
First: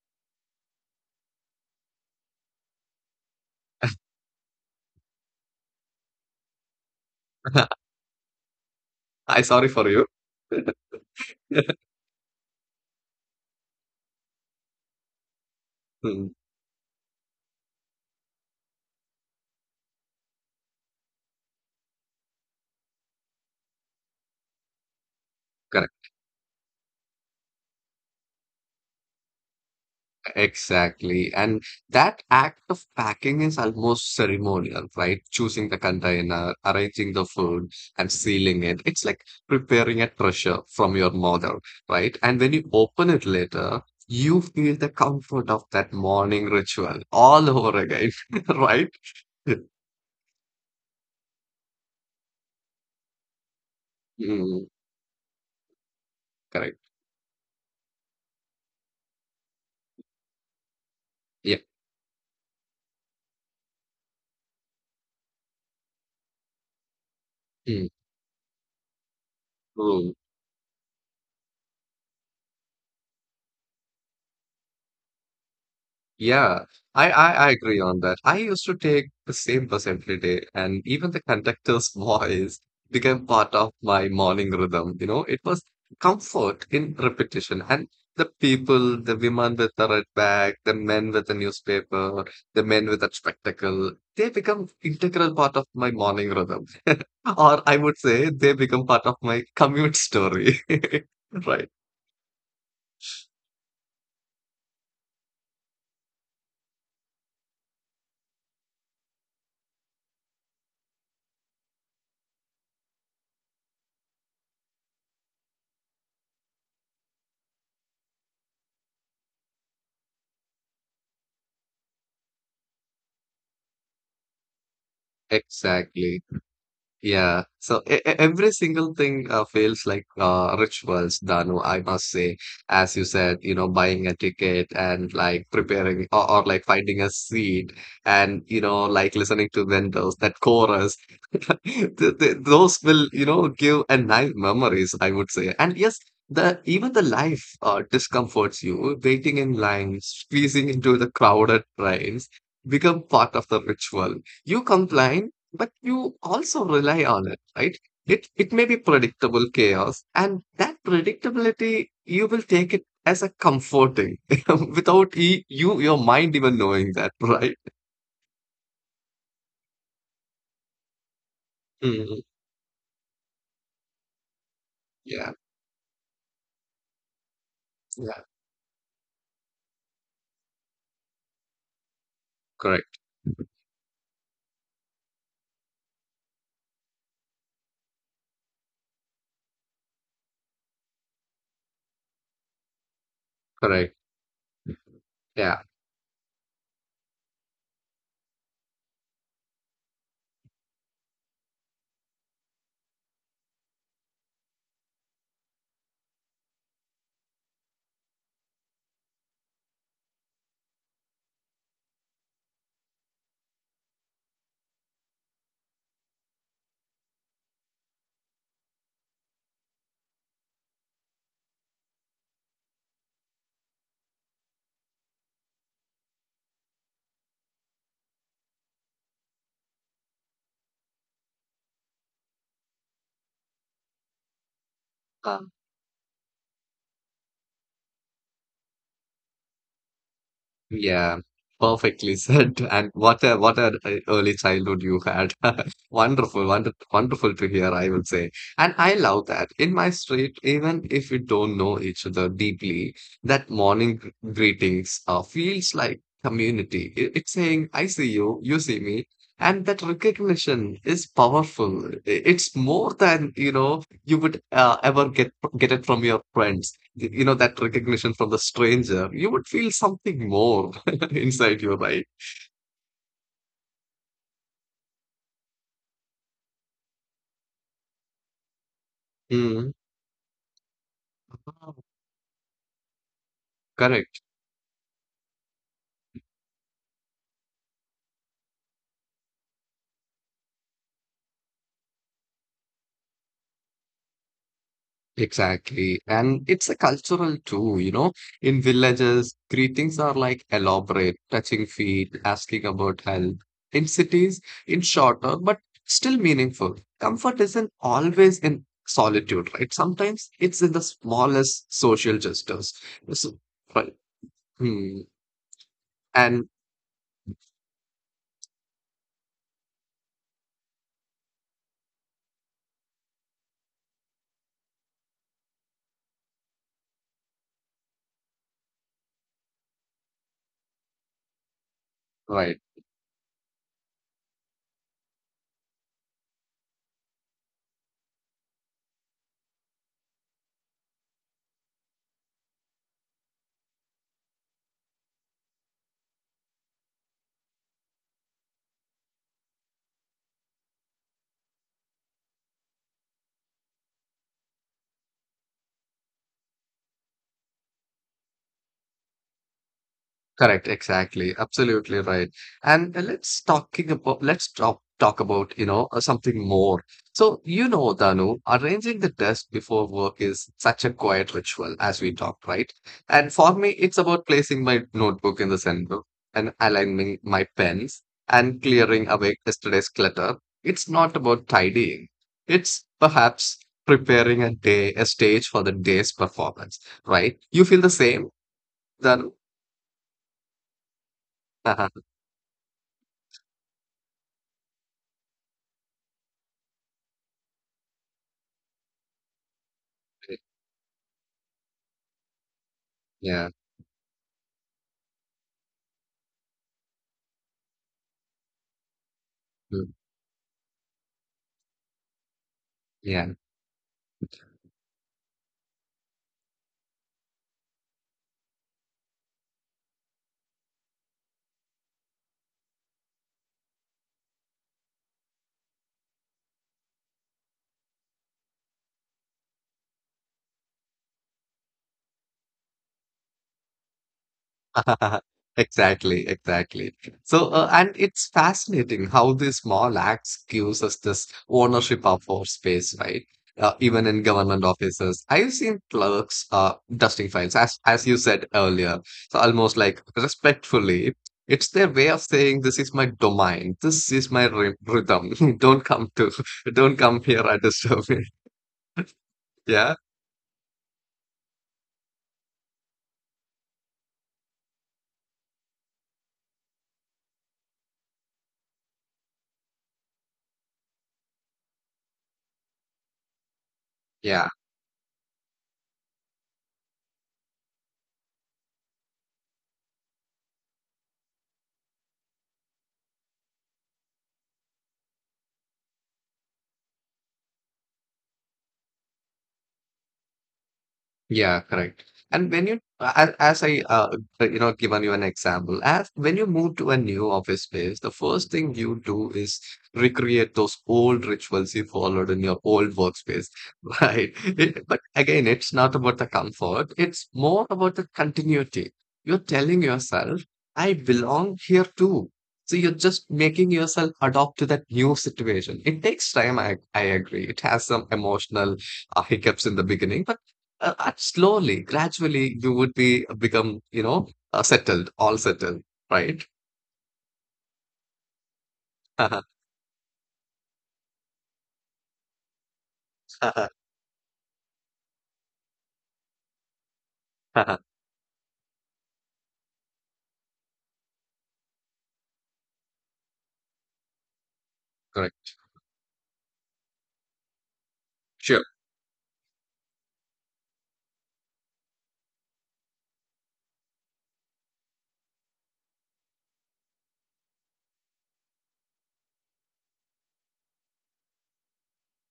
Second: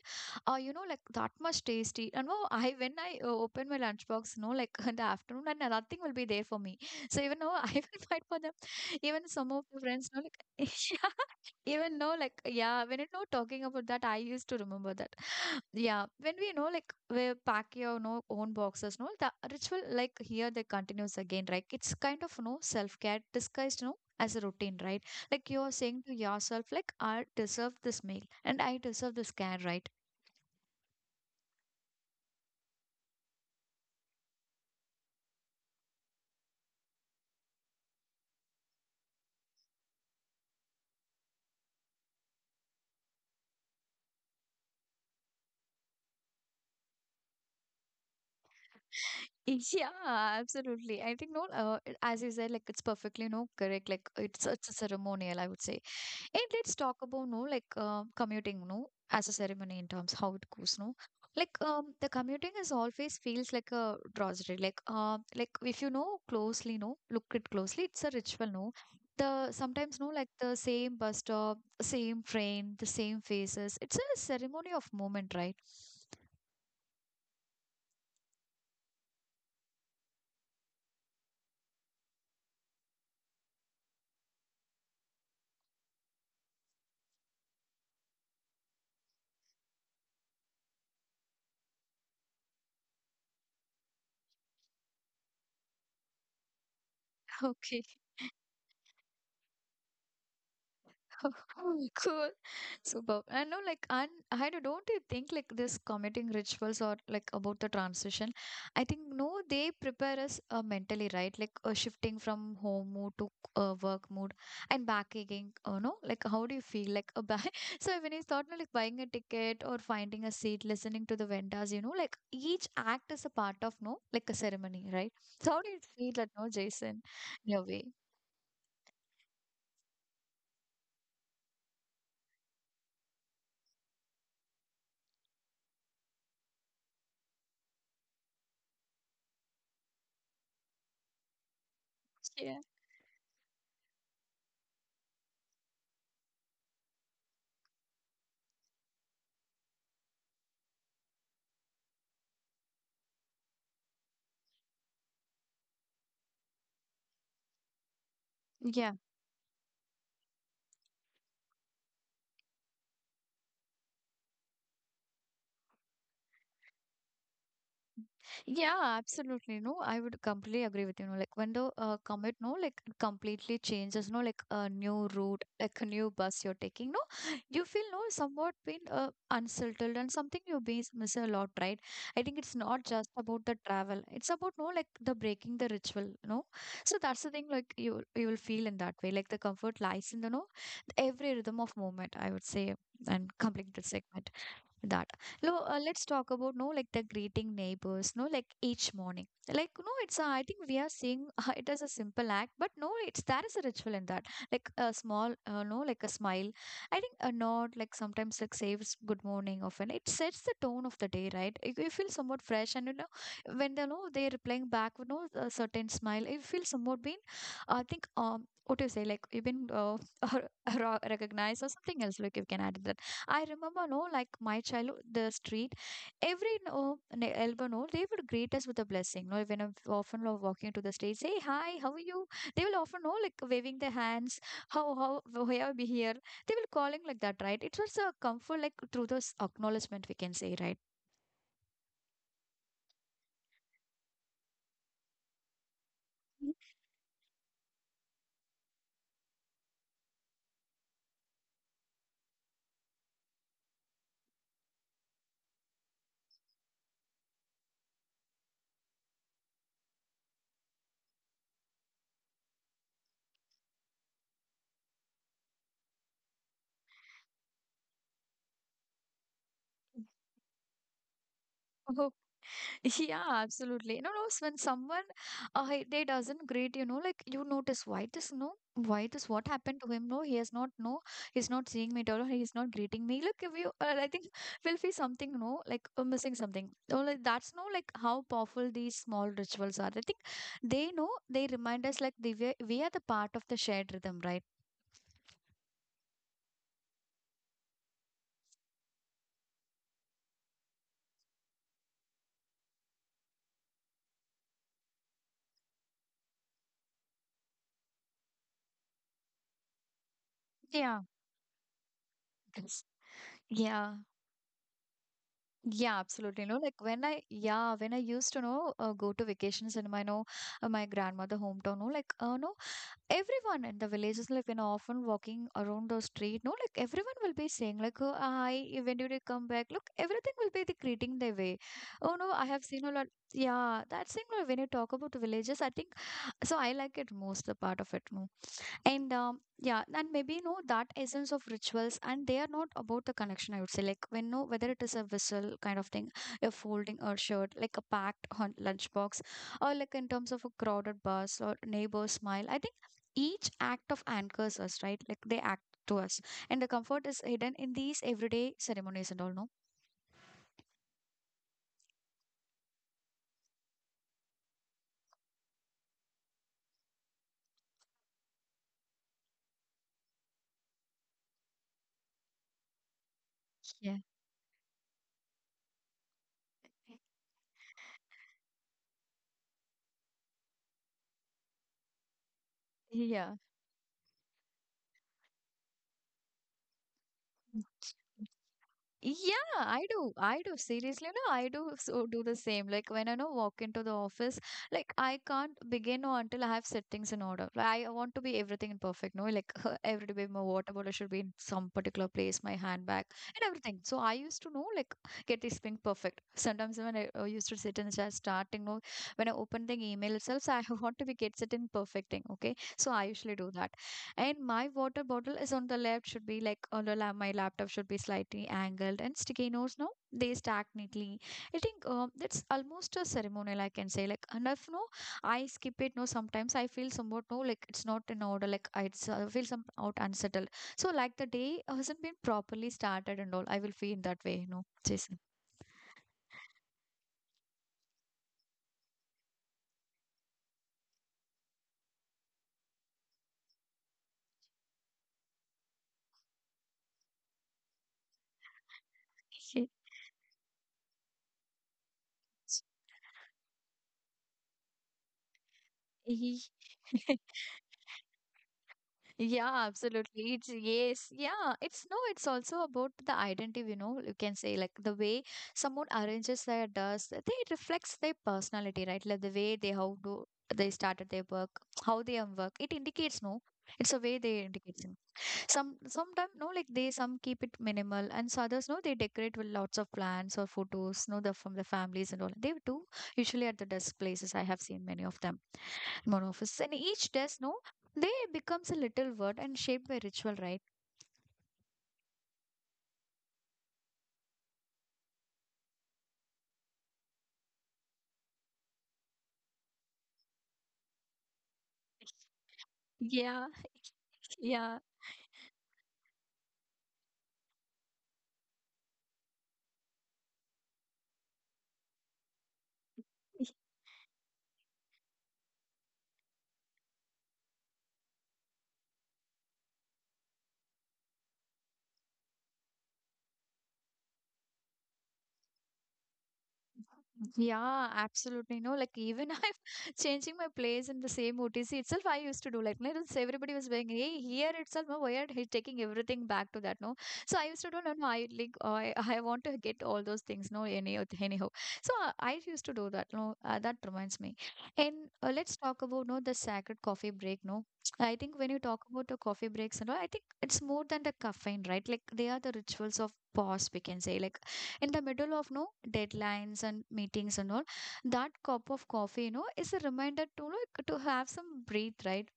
you know, like that much tasty. And no, I when I open my lunchbox, no, like [LAUGHS] in the afternoon, and nothing will be there for me. So even though [LAUGHS] I
[LAUGHS]
will fight for them, even
I
some of
sorry
the
for you.
friends, no, like [LAUGHS]
[LAUGHS]
even no, like yeah, when you know talking about that, I used to remember that. Yeah,
Mm,
when we know like we pack your no own boxes, no the ritual like here they continues again, right? It's kind of no self care disguised no as a routine, right? Like you're saying to yourself, like I deserve this meal and I deserve this care, right?
exactly. And that act of packing is almost ceremonial, right? Choosing the container, arranging the food, and sealing it. It's like preparing a treasure from your mother, right? And when you open it later, you feel the comfort of that morning ritual all over again, [LAUGHS] right?
[LAUGHS] Yeah, absolutely. I think no, it- as you said, like it's perfectly no correct. Like it's
Mm,
it's a ceremonial, I would say. And let's
correct.
talk about no like commuting no as a ceremony in terms how it goes, no,
Yeah.
like the commuting is always feels like a drudgery, like if you know closely no look it closely
Mm,
it's a ritual, no. The sometimes no like the same bus stop, same train, the same faces, it's a ceremony of moment, right?
yeah, I agree on that. I used to take the same bus every day, and even the conductor's [LAUGHS] voice became part of my morning rhythm. You know, it was comfort in repetition, and the people, the women with the red bag, the men with the newspaper, the men with that spectacle, they become integral part of my morning rhythm, [LAUGHS]
[LAUGHS]
or I
Okay.
would say they become part of my commute story. [LAUGHS] Right,
[LAUGHS] Cool. Super. I know, like, and I don't you think like this committing rituals or like about the transition? I think no, they prepare us mentally, right? Like shifting from home mood to work mood and back again. No, like how do you feel? Like a buy? [LAUGHS] So when you thought no, like buying a ticket or finding a seat, listening to the vendors, you know, like each act is a part of no, like a ceremony, right? So how do you feel
exactly.
that no, Jason?
Yeah,
In a
so
way.
every single thing feels like rituals, Danu, I must say. As you said, you know, buying a ticket and like preparing or like finding a seat and, you know, like listening to vendors, that chorus, [LAUGHS] th th
Yeah.
those will, you know, give a nice memories, I would say. And yes, the even the life discomforts you, waiting in lines, squeezing into the crowded trains become part of the ritual. You comply but you also rely on it, right? It may be
Yeah.
predictable chaos, and that predictability you will take it as a comforting [LAUGHS] without you your mind even knowing that, [LAUGHS] right?
Yeah, absolutely. No, I would completely agree with you. No, like when the
Mm,
commute, no, like completely changes, no, like a new
yeah,
route, like a new bus you're taking, no, you feel no
yeah,
somewhat been unsettled and something you be miss a lot, right? I think it's not
correct,
just about the travel; it's about no, like the breaking the ritual, no. So that's the thing, like you will feel in that way, like the comfort lies in the no every rhythm of movement. I would say and complete the
correct,
segment that no
yeah.
let's talk about no like the greeting neighbors no like each morning, like no it's a, I think we are seeing [LAUGHS] it as a simple act but no it's there is a ritual in that. Like a small no like a smile, I think a nod, like sometimes like says good morning, often it sets the tone of the day, right? You feel somewhat fresh and you know, when they know they're replying back with no a certain smile, you feel somewhat been, I think what do you say, like you've been [LAUGHS] recognized or something else, like you can add that. I remember, no, like my childhood, the street, every no, elbow, no, they would greet us with a blessing. No, when I'm often walking to the street, say, "Hi, how are you?" They will often, no, like waving their hands, How, why are we here?" They will calling like that, right? It was a comfort, like through those acknowledgement, we can say, right?
Yeah, perfectly said. [LAUGHS] And what a early childhood you had. [LAUGHS] Wonderful, wonderful to hear, I will say. And I love that. In my street, even if we don't know each other deeply, that morning greetings feels like community. It's saying, I see you, you see me. And that recognition is powerful. It's more than, you know, you would ever get it from your friends. You know that recognition from the stranger. You would feel something more [LAUGHS] inside you, right?
[LAUGHS] [LAUGHS] Yeah, absolutely. You know, when someone they doesn't greet, you know, like you notice why this no, why this what
Mm.
happened to him? No, he has not no, he's not
Oh,
seeing me at all. He's not greeting me. Look, if you, I think
correct,
[LAUGHS] we'll feel something no, like missing something. So like that's no, like how powerful these small rituals are. I think they know they remind us like they we are the part of the shared rhythm, right?
exactly. And it's a cultural too, you know. In villages, greetings are like elaborate, touching feet, asking about health. In cities, it's shorter, but still meaningful. Comfort isn't always in solitude, right? Sometimes it's in the
Yeah.
smallest social gestures.
Yes.
So,
Yeah.
right. Hmm.
Yeah, absolutely. You
And
know, like when I, yeah, when I used to know, go to vacations in my, know, my grandmother hometown, no, like, no, everyone in the villages, like, you know, often walking around the street, no, like everyone will be saying, like, oh, hi, when did you come back? Look, everything will be the greeting their way. Oh, no, I have
right.
seen a lot. Yeah, that's thing, no, when you talk about the villages, I think, so I like it most, the part of it, no. And yeah, and maybe you know that essence of rituals, and they are not about the connection. I would say, like when no, whether it is a whistle kind of thing, a folding a shirt, like a packed lunchbox, or like in terms of a crowded bus or neighbor smile. I think each act of anchors us, right? Like they act to us, and the comfort is hidden in these everyday ceremonies and all. No,
Correct. Exactly. Absolutely right. And let's talk about you know something more. So you know, Danu, arranging the desk before work is such a quiet ritual as we talked, right? And for me,
yeah.
it's about placing my notebook in the center and aligning my pens and clearing away yesterday's clutter. It's not about tidying. It's
Yeah.
perhaps preparing a day, a stage for the day's performance, right? You feel the same, Danu?
Yeah, I do. I do. Seriously, no, I do so do the same. Like when I know walk into the office, like I can't begin or until I have settings in order. Like, I want to be everything in perfect. No, like [LAUGHS] every day my
[LAUGHS]
water bottle should be in some particular place, my handbag and
Yeah,
everything. So I used to know like get this thing perfect. Sometimes when I used to sit in the chat starting, no, when I open the
mm,
email itself, so I [LAUGHS] want to be get it in perfect thing. Okay, so I usually
yeah,
do that. And my water bottle is on the left, should be like on the my laptop should be slightly angled, and sticky notes, no, they stack neatly. I think that's almost a ceremonial, I can say. Like, and if no, I skip it, no, sometimes I feel somewhat no, like it's not in order, like I it's, feel some out unsettled. So, like the day hasn't been properly started and all, I will feel that way, you know, Jason.
[LAUGHS] exactly, exactly. So, and it's fascinating how these small acts gives us this ownership of our space, right? Even in government offices, I've seen clerks dusting files, as you said earlier. So almost like respectfully, it's their way of saying, "This
[LAUGHS]
is my domain. This is my rhythm. [LAUGHS] Don't come to, [LAUGHS] don't
[LAUGHS] Yes.
come here and disturb me." [LAUGHS]
Yeah,
Yeah,
absolutely. It's yes, yeah. It's no, it's also about the identity, you know, you can say like the way someone arranges their dress, they reflects their personality, right? Like the way they how do they started their work, how they work. It indicates no. It's a way they
yeah.
indicates. In. Sometimes no, like they some keep it minimal and so others no, they decorate with lots of plants or photos, no, the from the families and all. They do usually at the desk places. I have seen many of them one office. And each desk, no, they becomes a little word and shaped by ritual, right?
Yeah, correct. And when you, as you know, given you an example, as when you move to a new office space, the first thing you do is recreate those old rituals you followed in your old
Yeah,
workspace, [LAUGHS] right?
yeah.
But again, it's not about the comfort, it's more about the continuity. You're telling yourself, I belong here too. So you're just making yourself adopt to that new situation. It takes time, I agree. It has some emotional hiccups in the beginning, but slowly, gradually, you would be become, you know, settled, all settled, right?
Yeah, absolutely. No, like even [LAUGHS]
[LAUGHS]
I'm changing my place in the same OTC itself. I used to do like no, everybody was going, hey, here itself, no, why are he taking everything back to that? No, so I used to do no, no, I like I want to get all those things. No, anyhow, anyhow. So I used to do that. No, that reminds me. And let's
Correct.
talk about no the sacred coffee break. No, I think when you
Sure.
talk about the coffee breaks and all, I think it's more than the caffeine, right? Like they are the rituals of pause, we can say. Like in the middle of no deadlines and meetings and all that cup of coffee is a reminder to like to have some breathe, right?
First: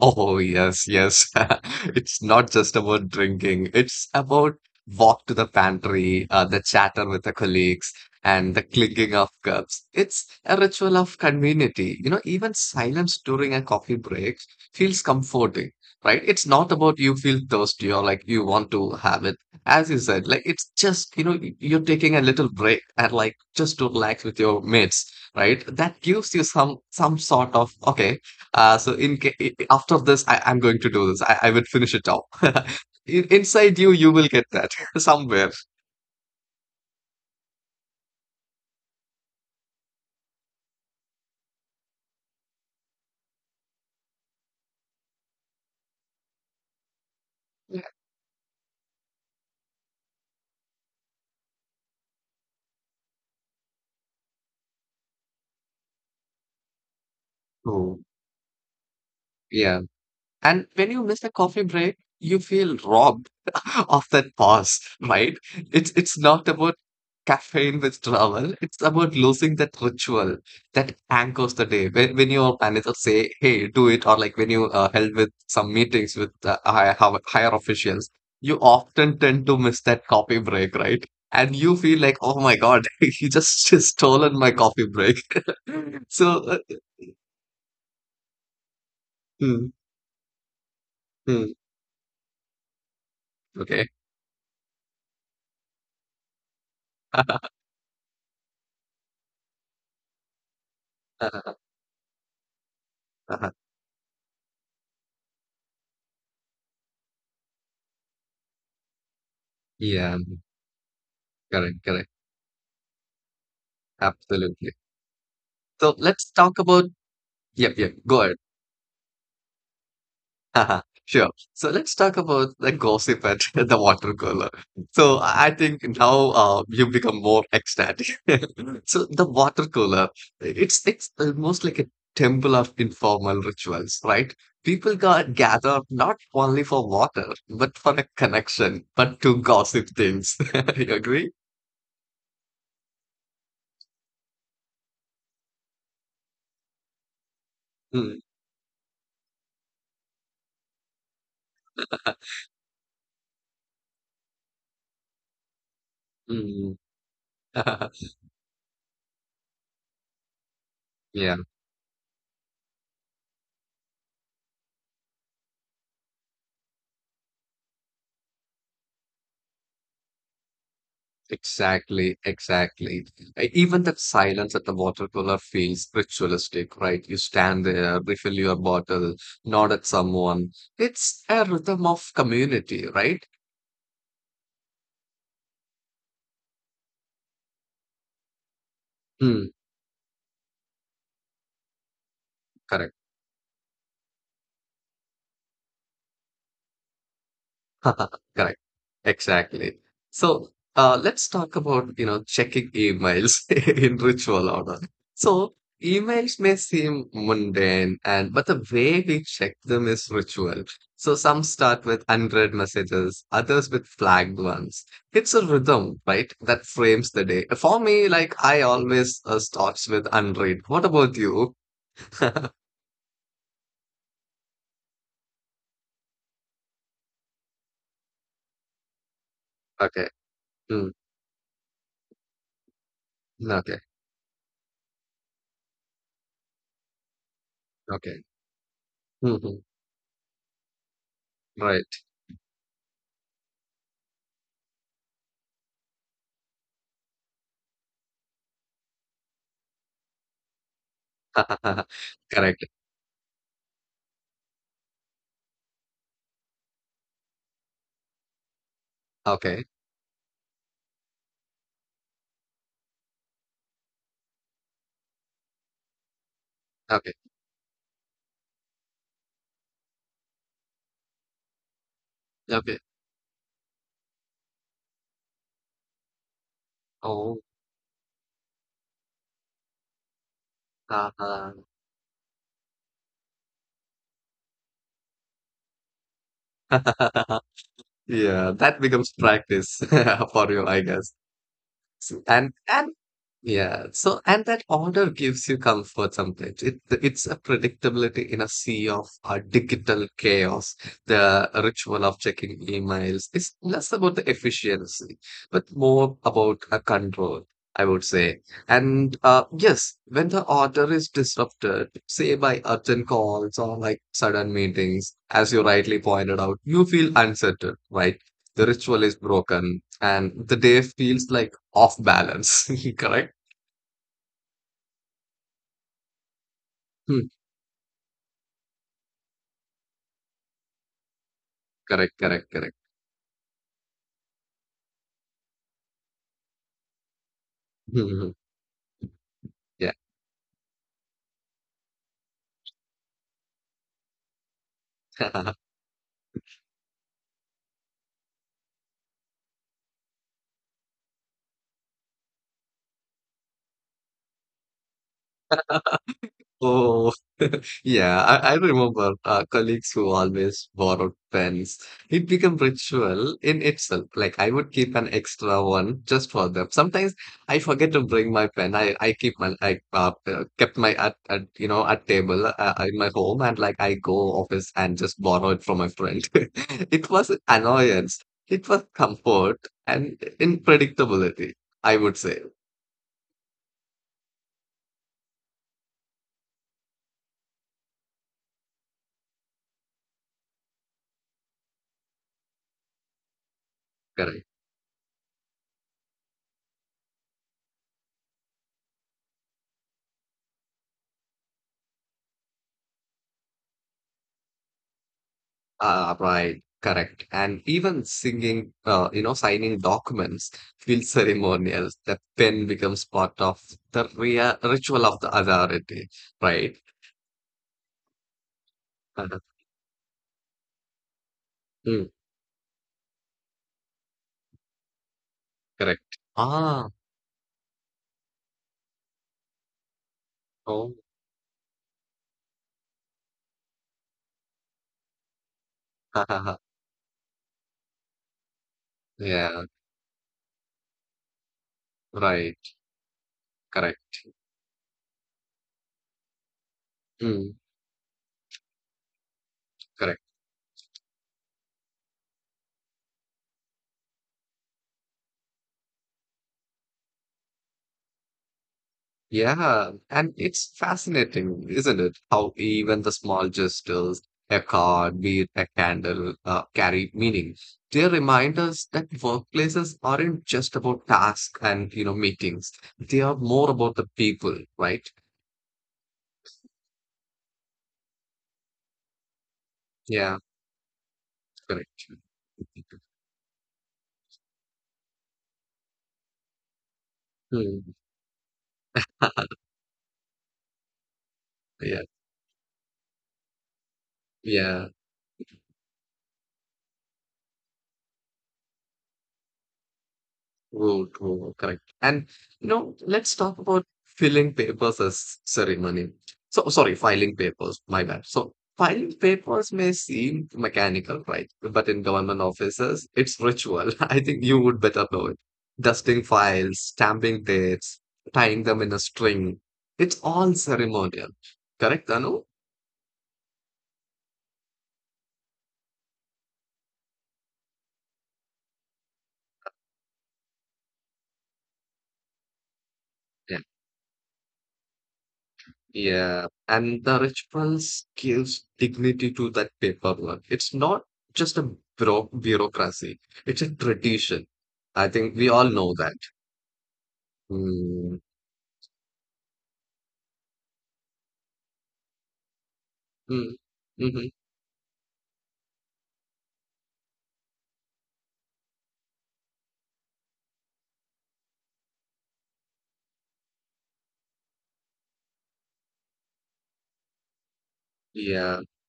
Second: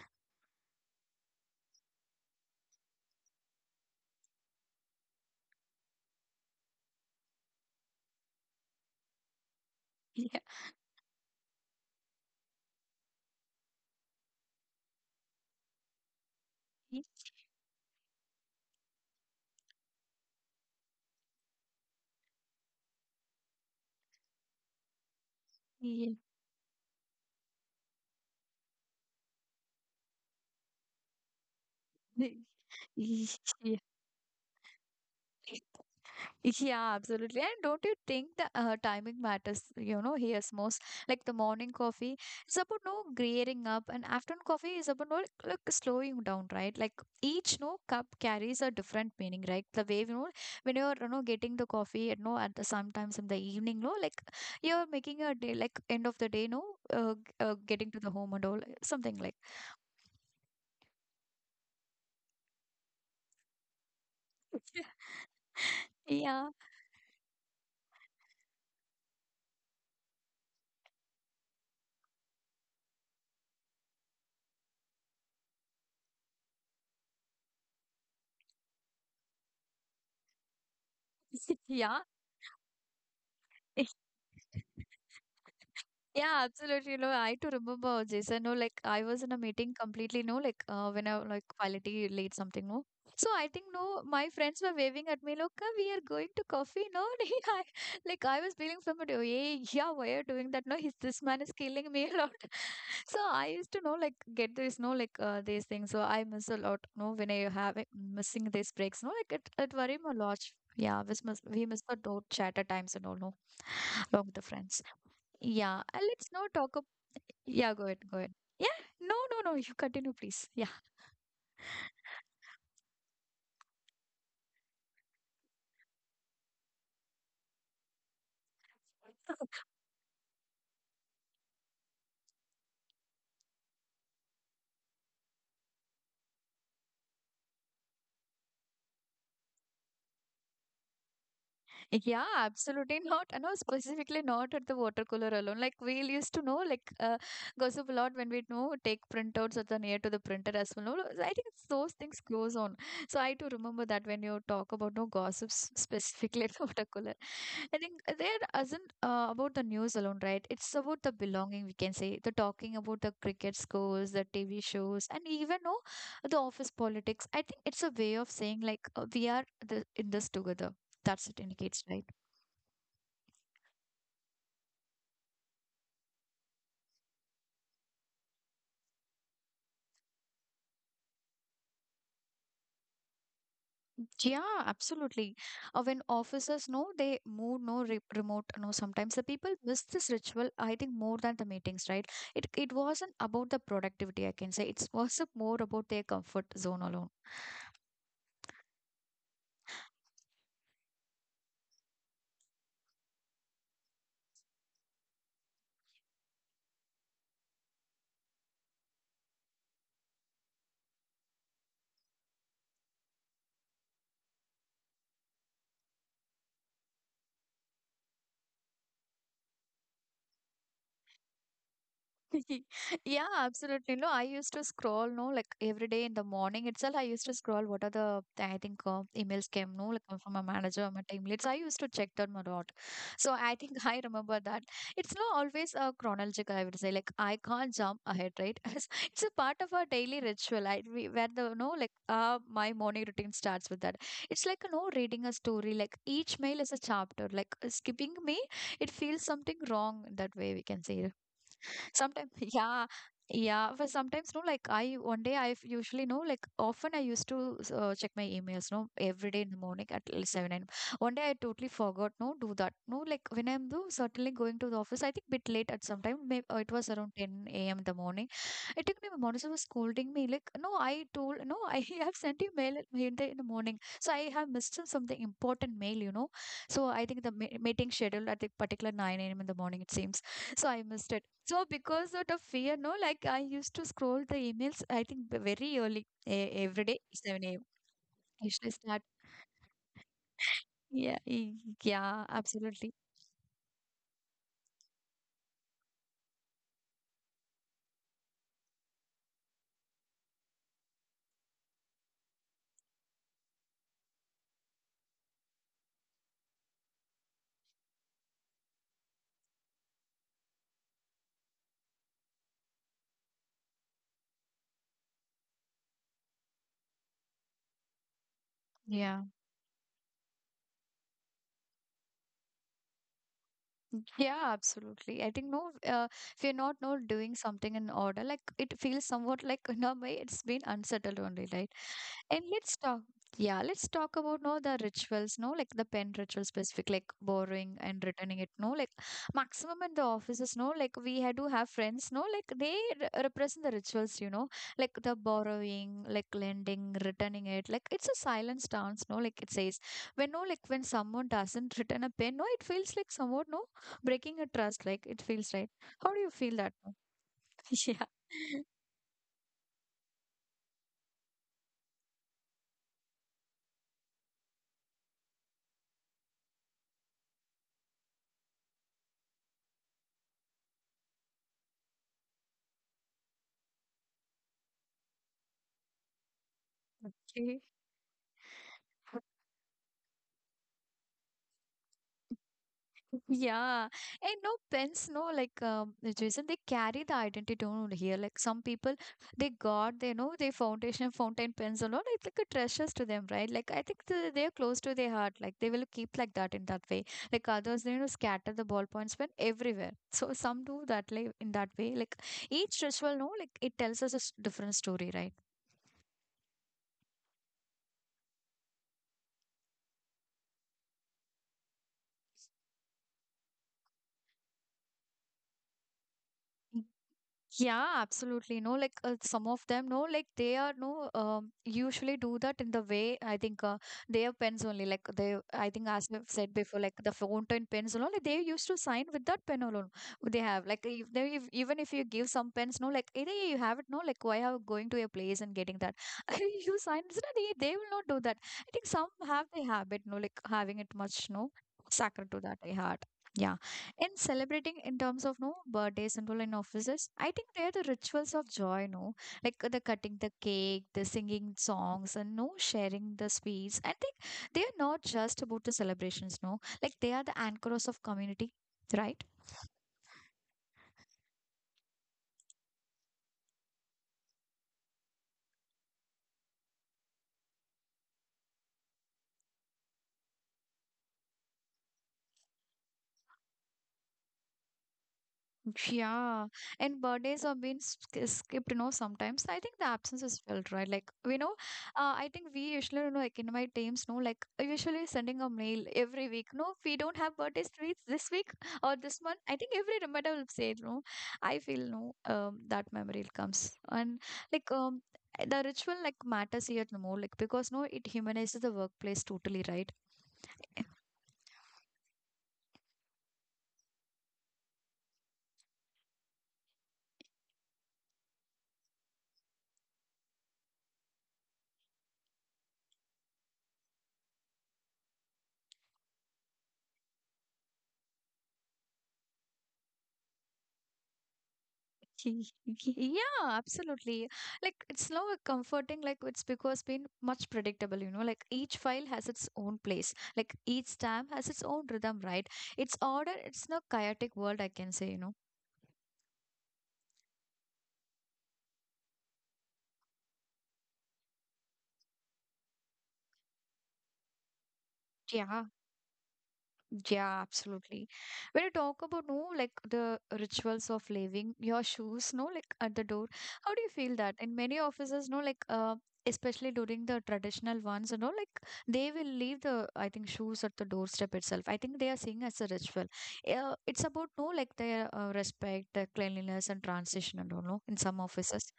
Oh, yes, yes. [LAUGHS] It's not just about drinking. It's about walk to the pantry, the chatter with the colleagues, and the clinking of cups.
[LAUGHS]
It's
yeah
a ritual of community. You know, even silence during a coffee break feels comforting, right? It's not about you feel thirsty or like you want to have it. As you said, like it's just, you know, you're taking a little break and like just to relax with your mates, right? That
yeah
gives you some sort of, okay. So in after this, I'm going to do this. I will finish it off.
[LAUGHS]
[LAUGHS] Inside
yeah.
you, you will get that [LAUGHS] somewhere.
Yeah, absolutely. And don't you think the timing matters, here's most like the morning coffee is about no gearing up and afternoon coffee is about no like slowing down, right? Like each
Yeah.
no cup carries a different meaning, right? The way when you're getting the coffee, at the sometimes in the evening, no, like you're making a day like end of the day, no, getting
Oh,
to the home and all something like
yeah. And when you miss a coffee break, you feel robbed [LAUGHS] of that pause, right? It's not
yeah,
about caffeine withdrawal. It's about losing that ritual that anchors the day. When your manager say, "Hey, do it," or like when you held with some meetings with higher officials, you often tend to miss that coffee break, right? And
[LAUGHS]
you feel
yeah.
like, "Oh my God, [LAUGHS] he just stolen my coffee
[LAUGHS]
break." [LAUGHS] So,
Yeah, absolutely. No, I to remember, Jason. No, like I was in a
mm,
meeting completely. No, like when I like
mm,
quality late something. No, so I think
okay,
no, my friends were waving at me. Look, we are going to coffee. No, [LAUGHS] I, like I was feeling from it. Oh, yeah, yeah, why are you doing that? No, he's this man
uh,
is killing me a lot. [LAUGHS] So
uh, uh,
I used to know like get this. No, like these things. So I miss a lot. No, when I have it, missing these breaks. No, like it worry
yeah.
me a lot. Yeah, we miss we
Correct,
miss the
correct.
door chat at times and all. No, along with the
Absolutely.
friends. Yeah,
So let's
let's now
talk
talk
about.
about.
Yep,
Yeah, go
yep.
ahead,
Go
go
ahead.
ahead. Yeah, no, no, no, you continue,
[LAUGHS]
please. Yeah.
Haha, sure. So let's talk about the gossip at [LAUGHS] the water cooler. So I think now you become more ecstatic. [LAUGHS] So the water cooler, it's almost like a temple of informal rituals, right? People got gather not only for water, but for a connection, but to gossip things. [LAUGHS] You agree?
Yeah, absolutely not. No, specifically not at the water cooler alone. Like we used to know, like gossip a
Mm,
lot when we know take printouts at the near to the printer as well. No, no, I think it's those things goes on. So I do remember that when you talk about no gossips specifically at [LAUGHS] water cooler. I think
mm.
there isn't about the news alone, right? It's about the
[LAUGHS]
belonging, we can say. The talking about the cricket scores, the TV shows, and even no, the office politics. I think it's a way of saying like we are the, in this together. That's it indicates, right?
Exactly, exactly. Even that silence at the water cooler feels ritualistic, right? You stand there, refill your bottle, nod at someone. It's a rhythm of community, right?
Yeah, absolutely. When officers know they move no remote, no sometimes the
Hmm,
people miss this ritual. I think more than the meetings, right? It
correct.
wasn't about the productivity. I can say it was [LAUGHS] more about their comfort zone alone.
[LAUGHS] Correct. Exactly. So let's talk about checking emails [LAUGHS] in ritual order. So emails may seem mundane, and but the way we check them is ritual. So some start with unread messages, others with flagged ones. It's a rhythm, right? That frames the day. For me, like I always starts with unread. What about you? [LAUGHS]
[LAUGHS] Yeah, absolutely. No, I used to scroll, no, like every day in the morning itself, I used to scroll what are the, I think, emails came, no,
Okay.
like from my
Mm.
manager or my team leads. I used to check them a lot. So I
Okay.
think [LAUGHS] I remember that. It's not always a chronological, I would say. Like, I can't jump
Okay.
ahead, right? [LAUGHS] It's
Hmm,
a
hmm.
part of our daily ritual. I, we, where the,
Right.
no, like, my morning routine starts with that. It's like, no, reading a story. Like, each mail is a chapter. Like, skipping me, it feels something wrong that way, we can say
[LAUGHS]
sometimes
Correct.
[LAUGHS] yeah yeah, but sometimes no like I one day I usually know like often I used to check my emails no every day in
Okay.
the morning at 7 a.m. One day I totally forgot no do that no like when I'm though certainly going to the office I think bit late at some time, maybe it was
Okay.
around 10 a.m. in the morning. It took me my monitor was scolding me like no I told no [LAUGHS] I have sent you
Okay.
mail in the morning. So I have missed something important mail, you know. So I think
Oh.
the meeting scheduled at the particular 9 a.m. in the morning, it seems so I missed it.
Uh-huh.
So because of the fear, no, like I used to scroll the emails, I think very early, every day,
[LAUGHS]
7 a.m.
Yeah,
I
that
should
becomes
start.
practice [LAUGHS] for you, I guess.
Yeah,
So,
yeah,
and
absolutely.
yeah, so and that order gives you comfort sometimes. It's a predictability in a sea of digital chaos. The ritual of checking emails is less about the efficiency, but more about a control, I would say. And yes, when the order is disrupted, say by urgent calls or like sudden meetings, as you rightly pointed out, you feel uncertain, right? The ritual is
Yeah.
broken, and the day feels like off balance. [LAUGHS] Correct?
Yeah, absolutely. I think no, if you're not
Hmm.
doing something in order, like it feels somewhat like in a way it's been unsettled only, right?
Correct, correct,
And
correct.
let's talk. Yeah, let's talk about no the rituals, no like the pen ritual specific, like borrowing and returning
[LAUGHS]
it. No, like
Yeah.
maximum in the offices, no like we had to have friends, no like they re represent the rituals, like the
[LAUGHS]
borrowing, like lending, returning it. Like it's a silent stance, no like it says when no like when someone doesn't [LAUGHS] return a pen, no it feels like somewhat no breaking a trust, like it feels right. How do you feel that one?
Oh, [LAUGHS]
[LAUGHS] yeah
yeah, I remember colleagues who always borrowed pens. It became ritual in itself. Like I would keep an extra one just for them. Sometimes I forget to bring my pen. I keep my I kept my at you know at table in my home and like I go office and just borrow it from my friend. [LAUGHS] It was
okay [LAUGHS]
annoyance. It was comfort and unpredictability. I would say.
yeah. And no pens no like Jason, they carry the identity on here. Like some people they got they know their foundation fountain pens and all, it's like a treasures to them, right? Like I think the,
Correct.
they're close to their heart, like they will keep like that in that way. Like others they scatter the ballpoints pen everywhere, so some do that like in that way. Like each ritual no like it tells us a different story, right?
Right, correct. And even singing, you know, signing documents feels ceremonial. The pen becomes part of the rea ritual of the authority, right?
Yeah, absolutely. No, like
Uh,
some of them, no, like they are no,
mm,
usually do that in the way I think they have pens only. Like they, I think as
correct.
we've said
Ah,
before, like the fountain pens and all, like they used to sign with that pen alone. They have like
oh,
if they if, even if you give some pens, no, like either you have it, no, like why are going to a place and getting that? [LAUGHS]
[LAUGHS]
You sign, it's not- they will not do that. I think some have
yeah,
the habit, no, like having it much, no, sacred to
right,
that, I heart. Yeah
correct.
in celebrating in terms of no birthdays and all in offices I
Mm,
think they are the rituals of joy no, like the
correct.
cutting the cake the singing songs and no sharing the sweets. I think they are not just about the celebrations no like they are the anchors of community, right.
Yeah, and it's fascinating, isn't it? How even the small gestures, a card, be it a candle, carry meaning. They remind us that workplaces aren't just about tasks and, you know, meetings. They are more about the people, right?
Yeah, and birthdays are being skipped, sometimes. I think the absence
Yeah,
is felt, right? Like,
correct.
I think we usually, like in my teams, no, like usually sending a mail every week. No, we don't have birthdays
Hmm.
this week or this month.
[LAUGHS]
I think every reminder will say, no, I feel
Yeah,
no, that memory comes. And like,
yeah.
the ritual like matters here no more, like, because no, it humanizes the workplace totally, right?
True, true, correct. And you know, let's talk about filling papers as ceremony. So sorry, filing papers, my bad. So filing papers may seem mechanical, right? But in government offices, it's ritual. [LAUGHS] I think you would better know it. Dusting files, stamping dates, tying them in a string. It's all ceremonial. Correct, Anu?
Yeah, absolutely. Like it's now a comforting, like it's because been much predictable, like each file has its own place. Like each stamp has its own rhythm, right? It's order, it's no chaotic world, I can say, you know.
Yeah, and the rituals gives dignity to that paperwork. It's not just a bureaucracy, it's a tradition. I think we all
Yeah.
know that.
Yeah,
Mm.
absolutely. When you talk about no, like the rituals of leaving your shoes, no, like at the door,
Mm.
how do you feel
Hmm.
that? In many offices, no, like especially during the traditional ones, like they will leave the I think shoes at the doorstep itself. I think they are seeing as a ritual. It's about no, like their respect, their cleanliness, and transition, and all, no, in some
Yeah.
offices.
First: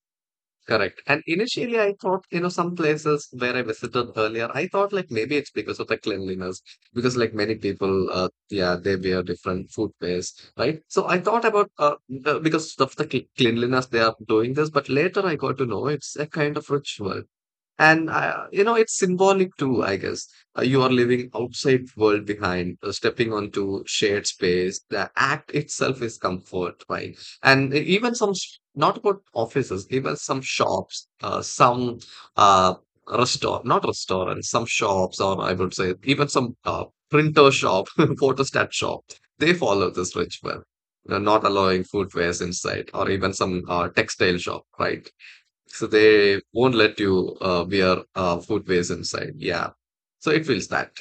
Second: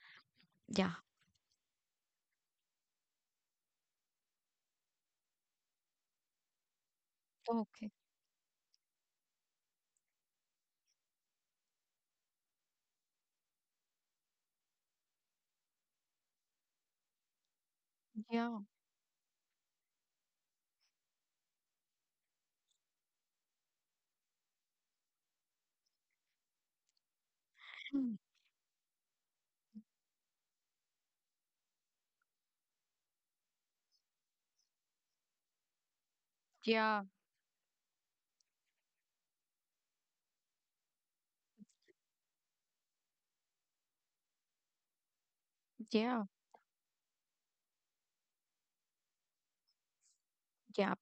Yeah.
Correct. And initially, I thought, you know, some places where I visited earlier, I thought like maybe it's because of the cleanliness, because like many
Okay.
people, yeah, they wear different footwears, right? So I thought about because of the cleanliness they are doing this, but later I got to know it's a kind of ritual. And
Yeah.
you know, it's symbolic too, I guess. You are leaving outside world behind, stepping onto shared space. The act itself is comfort, right? And even
Mm.
some, not about offices, even some shops, some uh, restaurant, not restaurants, some shops, or I would say even some
Yeah.
printer shop, [LAUGHS] photostat shop, they follow this ritual. They're not allowing food waste inside, or even some textile shop, right? So
Yeah.
they won't let you wear footwears inside. Yeah. So it feels that.
Yeah.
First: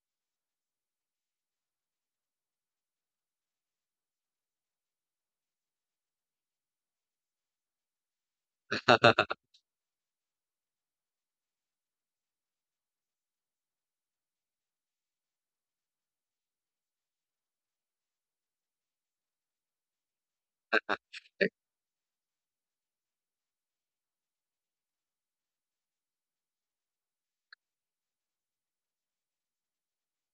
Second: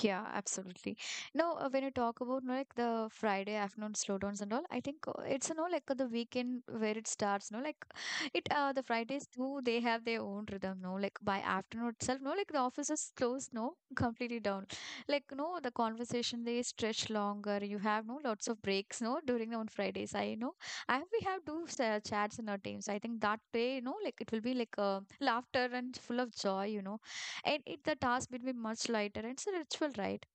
Yeah, absolutely. No, when you talk about no, like the Friday afternoon slowdowns and all, I think it's the weekend where it starts. No, like [SIGHS] it the Fridays too. They have their own rhythm. No, like by afternoon itself. No, like the office is closed. No, [LAUGHS] completely down. Like no, the conversation they stretch longer. You have no lots of breaks. No, during the on Fridays. I know. I we have two chats in our teams. I think that day. No, like it will be like laughter and full of joy. You know and it the task will be much lighter and it's a ritual right.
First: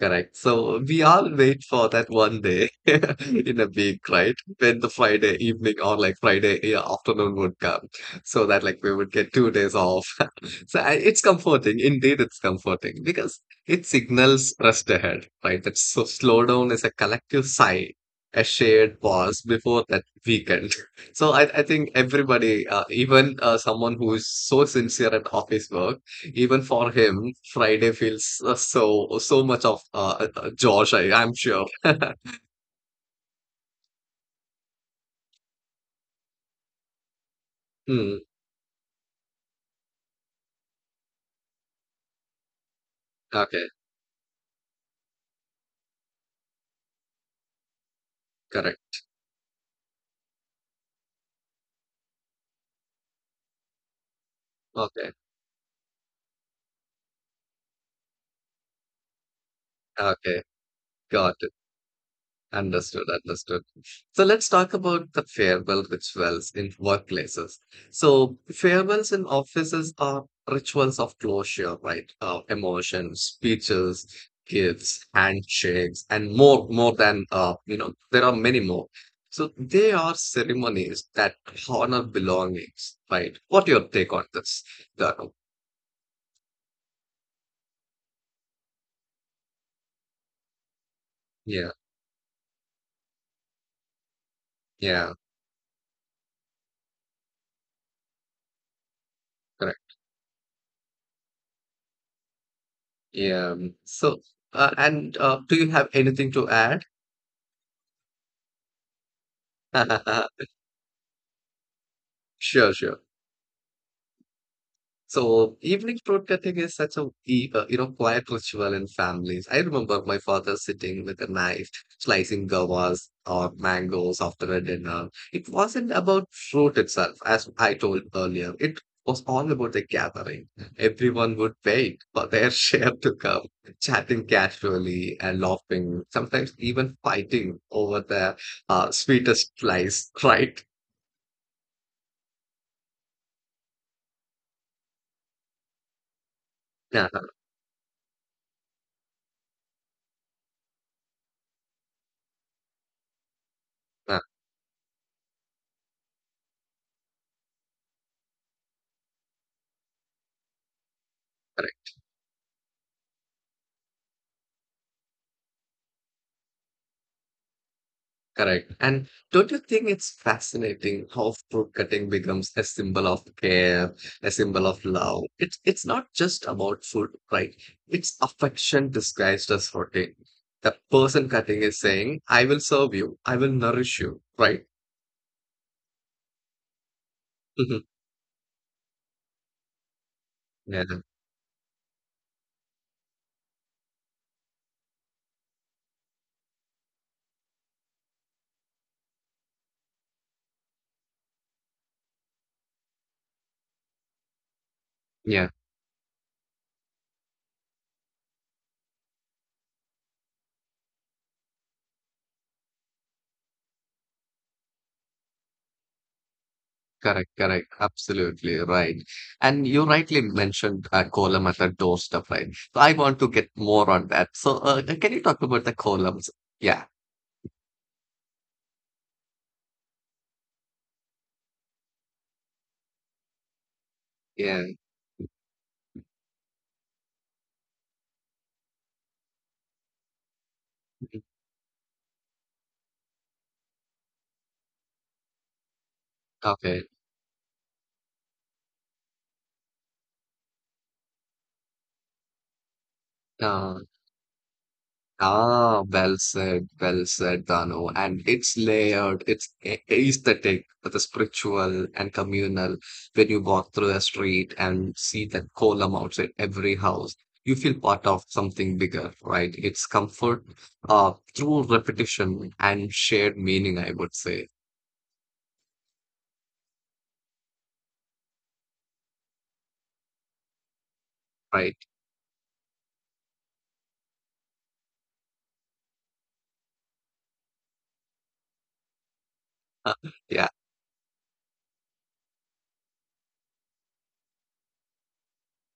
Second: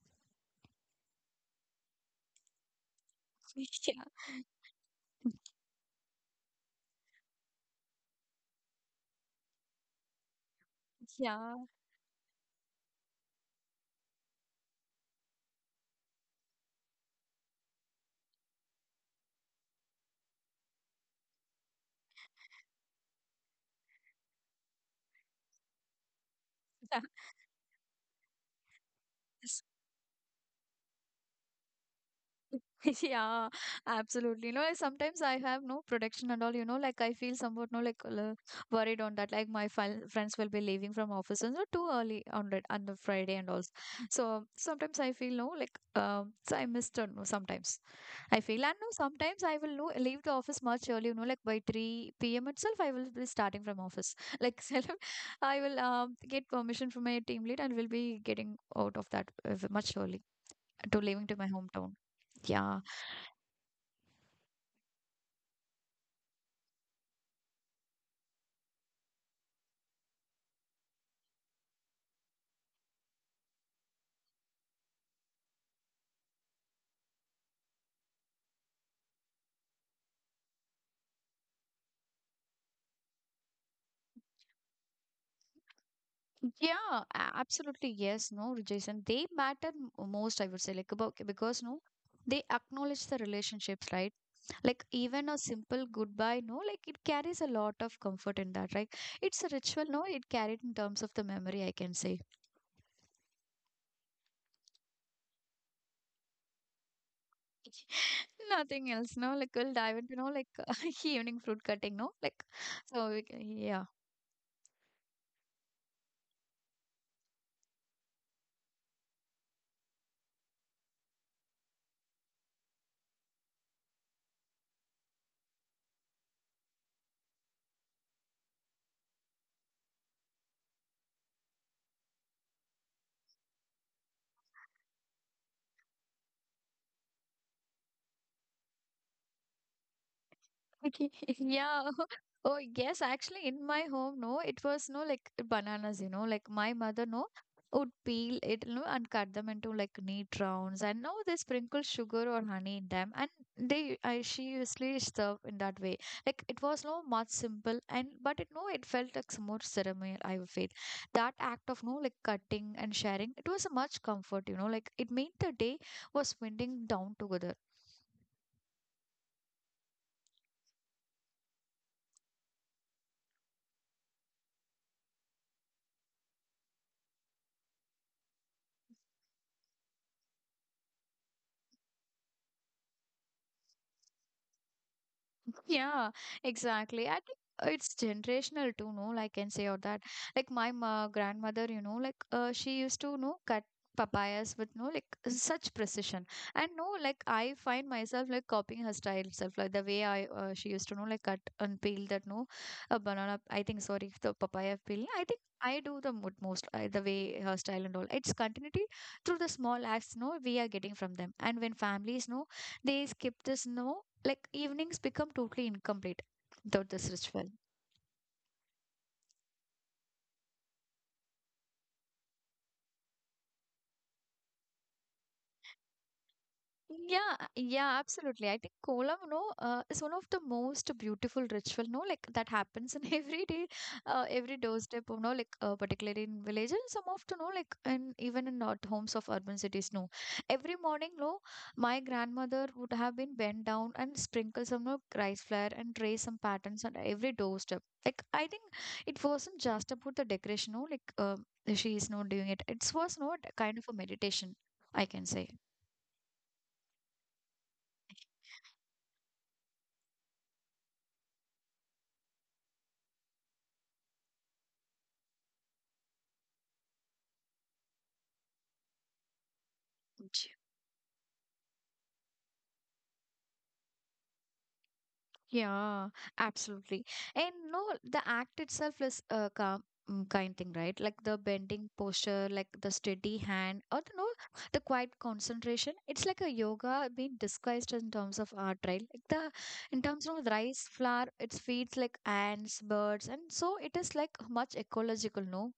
Correct. So we all wait for that one day [LAUGHS] in a
[LAUGHS] yeah
week, right? When the Friday evening or like Friday yeah, afternoon would come, so that like we would get 2 days off. [LAUGHS] So I, it's
yeah
comforting. Indeed, it's comforting because it signals rest ahead, right? That so slow down is a collective sigh, a shared pause before that weekend. [LAUGHS] So I think everybody, even someone who is so sincere at office work even for
yeah
him, Friday feels so so much
[LAUGHS]
of Josh, I'm sure.
Yeah, absolutely. No, I sometimes I have no production and all, like I feel somewhat no like
Hmm.
worried on that. Like my friends will be leaving from office and so too early on the Friday and all.
Okay,
So sometimes I feel no like so I missed out no sometimes. I feel and no,
correct.
sometimes I will know leave the office much early, like by 3 p.m. itself, I will be starting from office. [LAUGHS] Like self,
Okay,
I will get permission from my team lead and will be getting out of that much early
okay,
to leaving to
got
my hometown. Yeah.
Understood, understood. So let's talk about the farewell rituals in workplaces. So farewells in offices are rituals of closure, right? Emotions, speeches, gifts, handshakes, and more, more than you know, there are many more. So they are ceremonies that honor belongings, right? What your take on this, Dharu?
Yeah, absolutely. Yes, no, Jason. They matter most, I would say, like about because
Yeah,
no, they acknowledge the relationships, right? Like
yeah,
even a simple goodbye, no, like it carries a lot of comfort in that, right? It's a ritual,
correct.
no, it carried in terms of the memory, I can say.
Yeah. So and do you have anything to add?
Nothing else, no? Like, we'll dive into, no,
[LAUGHS]
like, [LAUGHS] evening fruit cutting, no? Like,
Sure, sure.
so, we can, yeah.
So evening fruit cutting is such a you know quiet ritual in families. I remember my father sitting with a knife, slicing guavas or mangoes after a dinner. It wasn't about fruit itself, as I told earlier. It was all about the gathering. Everyone would wait for their [LAUGHS] share to come, chatting casually and laughing, sometimes even fighting over the sweetest slice, [LAUGHS] right?
[LAUGHS] Yeah. [LAUGHS] Oh, yes. Actually, in my home, no, it was no like bananas, you know, like my mother,
Yeah,
no, would peel it, you know, and cut them into like neat rounds. And now they sprinkle sugar or honey in them. And
yeah.
she usually serve in that way. Like it was no much simple. And, but it, no, it felt like some more ceremony, I would feel. That act of, no, like cutting and sharing, it was a much comfort, you know, like it made the day was winding down together.
Correct. And don't you think it's fascinating how fruit cutting becomes a symbol of care, a symbol of love? It's not just about food, right? It's affection disguised as protein. The person cutting is saying, I will serve you, I will nourish you, right?
Yeah, exactly. I think
Mhm.
it's generational too, no? Like, I can say or that. Like my
Yeah.
ma grandmother, you know, like she used to, know, cut papayas with no like such precision. And no, like I find myself like copying her style itself, like the way I she used to know like cut and peel that no, a banana. I think sorry, the papaya peel. I think
Yeah.
I do the most the way her style and all. It's continuity through the small acts, no, we are getting from them. And when families, no, they skip this no like evenings become totally incomplete without this
Correct,
ritual.
correct. Absolutely right. And you rightly mentioned column as a doorstep, right? So I want to get more on that. So can you talk about the columns? Yeah.
Yeah, absolutely. I think Kolam, you know, is one of the most beautiful ritual, no, like that happens in [LAUGHS] every day, every
Yeah.
doorstep, you know, like particularly in village and some of, you know, like in even in not homes of urban cities, no. Every morning,
Mm-hmm.
no, my grandmother would have been bent down and sprinkle some you know, rice flour and trace some patterns
Okay.
on every doorstep. Like I think it wasn't just about the decoration, no, she is not doing it. It was not kind
Uh,
of a meditation, I can say.
ah, well said, Dano. And it's layered, it's aesthetic, the spiritual and communal. When you walk through the street and see that column outside every house, you feel part of something bigger, right? It's comfort, through repetition and shared meaning, I would say,
Yeah, absolutely. And no, the act itself is a calm, kind thing, right? Like the
right?
bending posture, like the steady hand, or the, no, the quiet concentration. It's like a yoga being disguised in terms of art, right? Like the in
[LAUGHS]
terms of the
Yeah.
rice flour, it feeds like ants, birds, and so it is like much ecological. No,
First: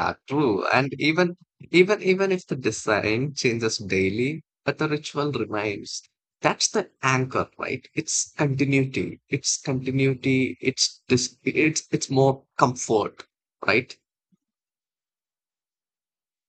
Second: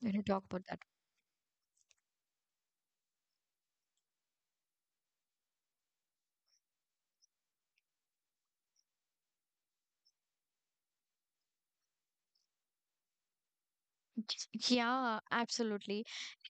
when you talk about
true.
that.
And even even if the design changes daily, but the ritual remains. That's the anchor, right? It's continuity. It's continuity. It's this. It's more comfort, right?
Yeah, absolutely.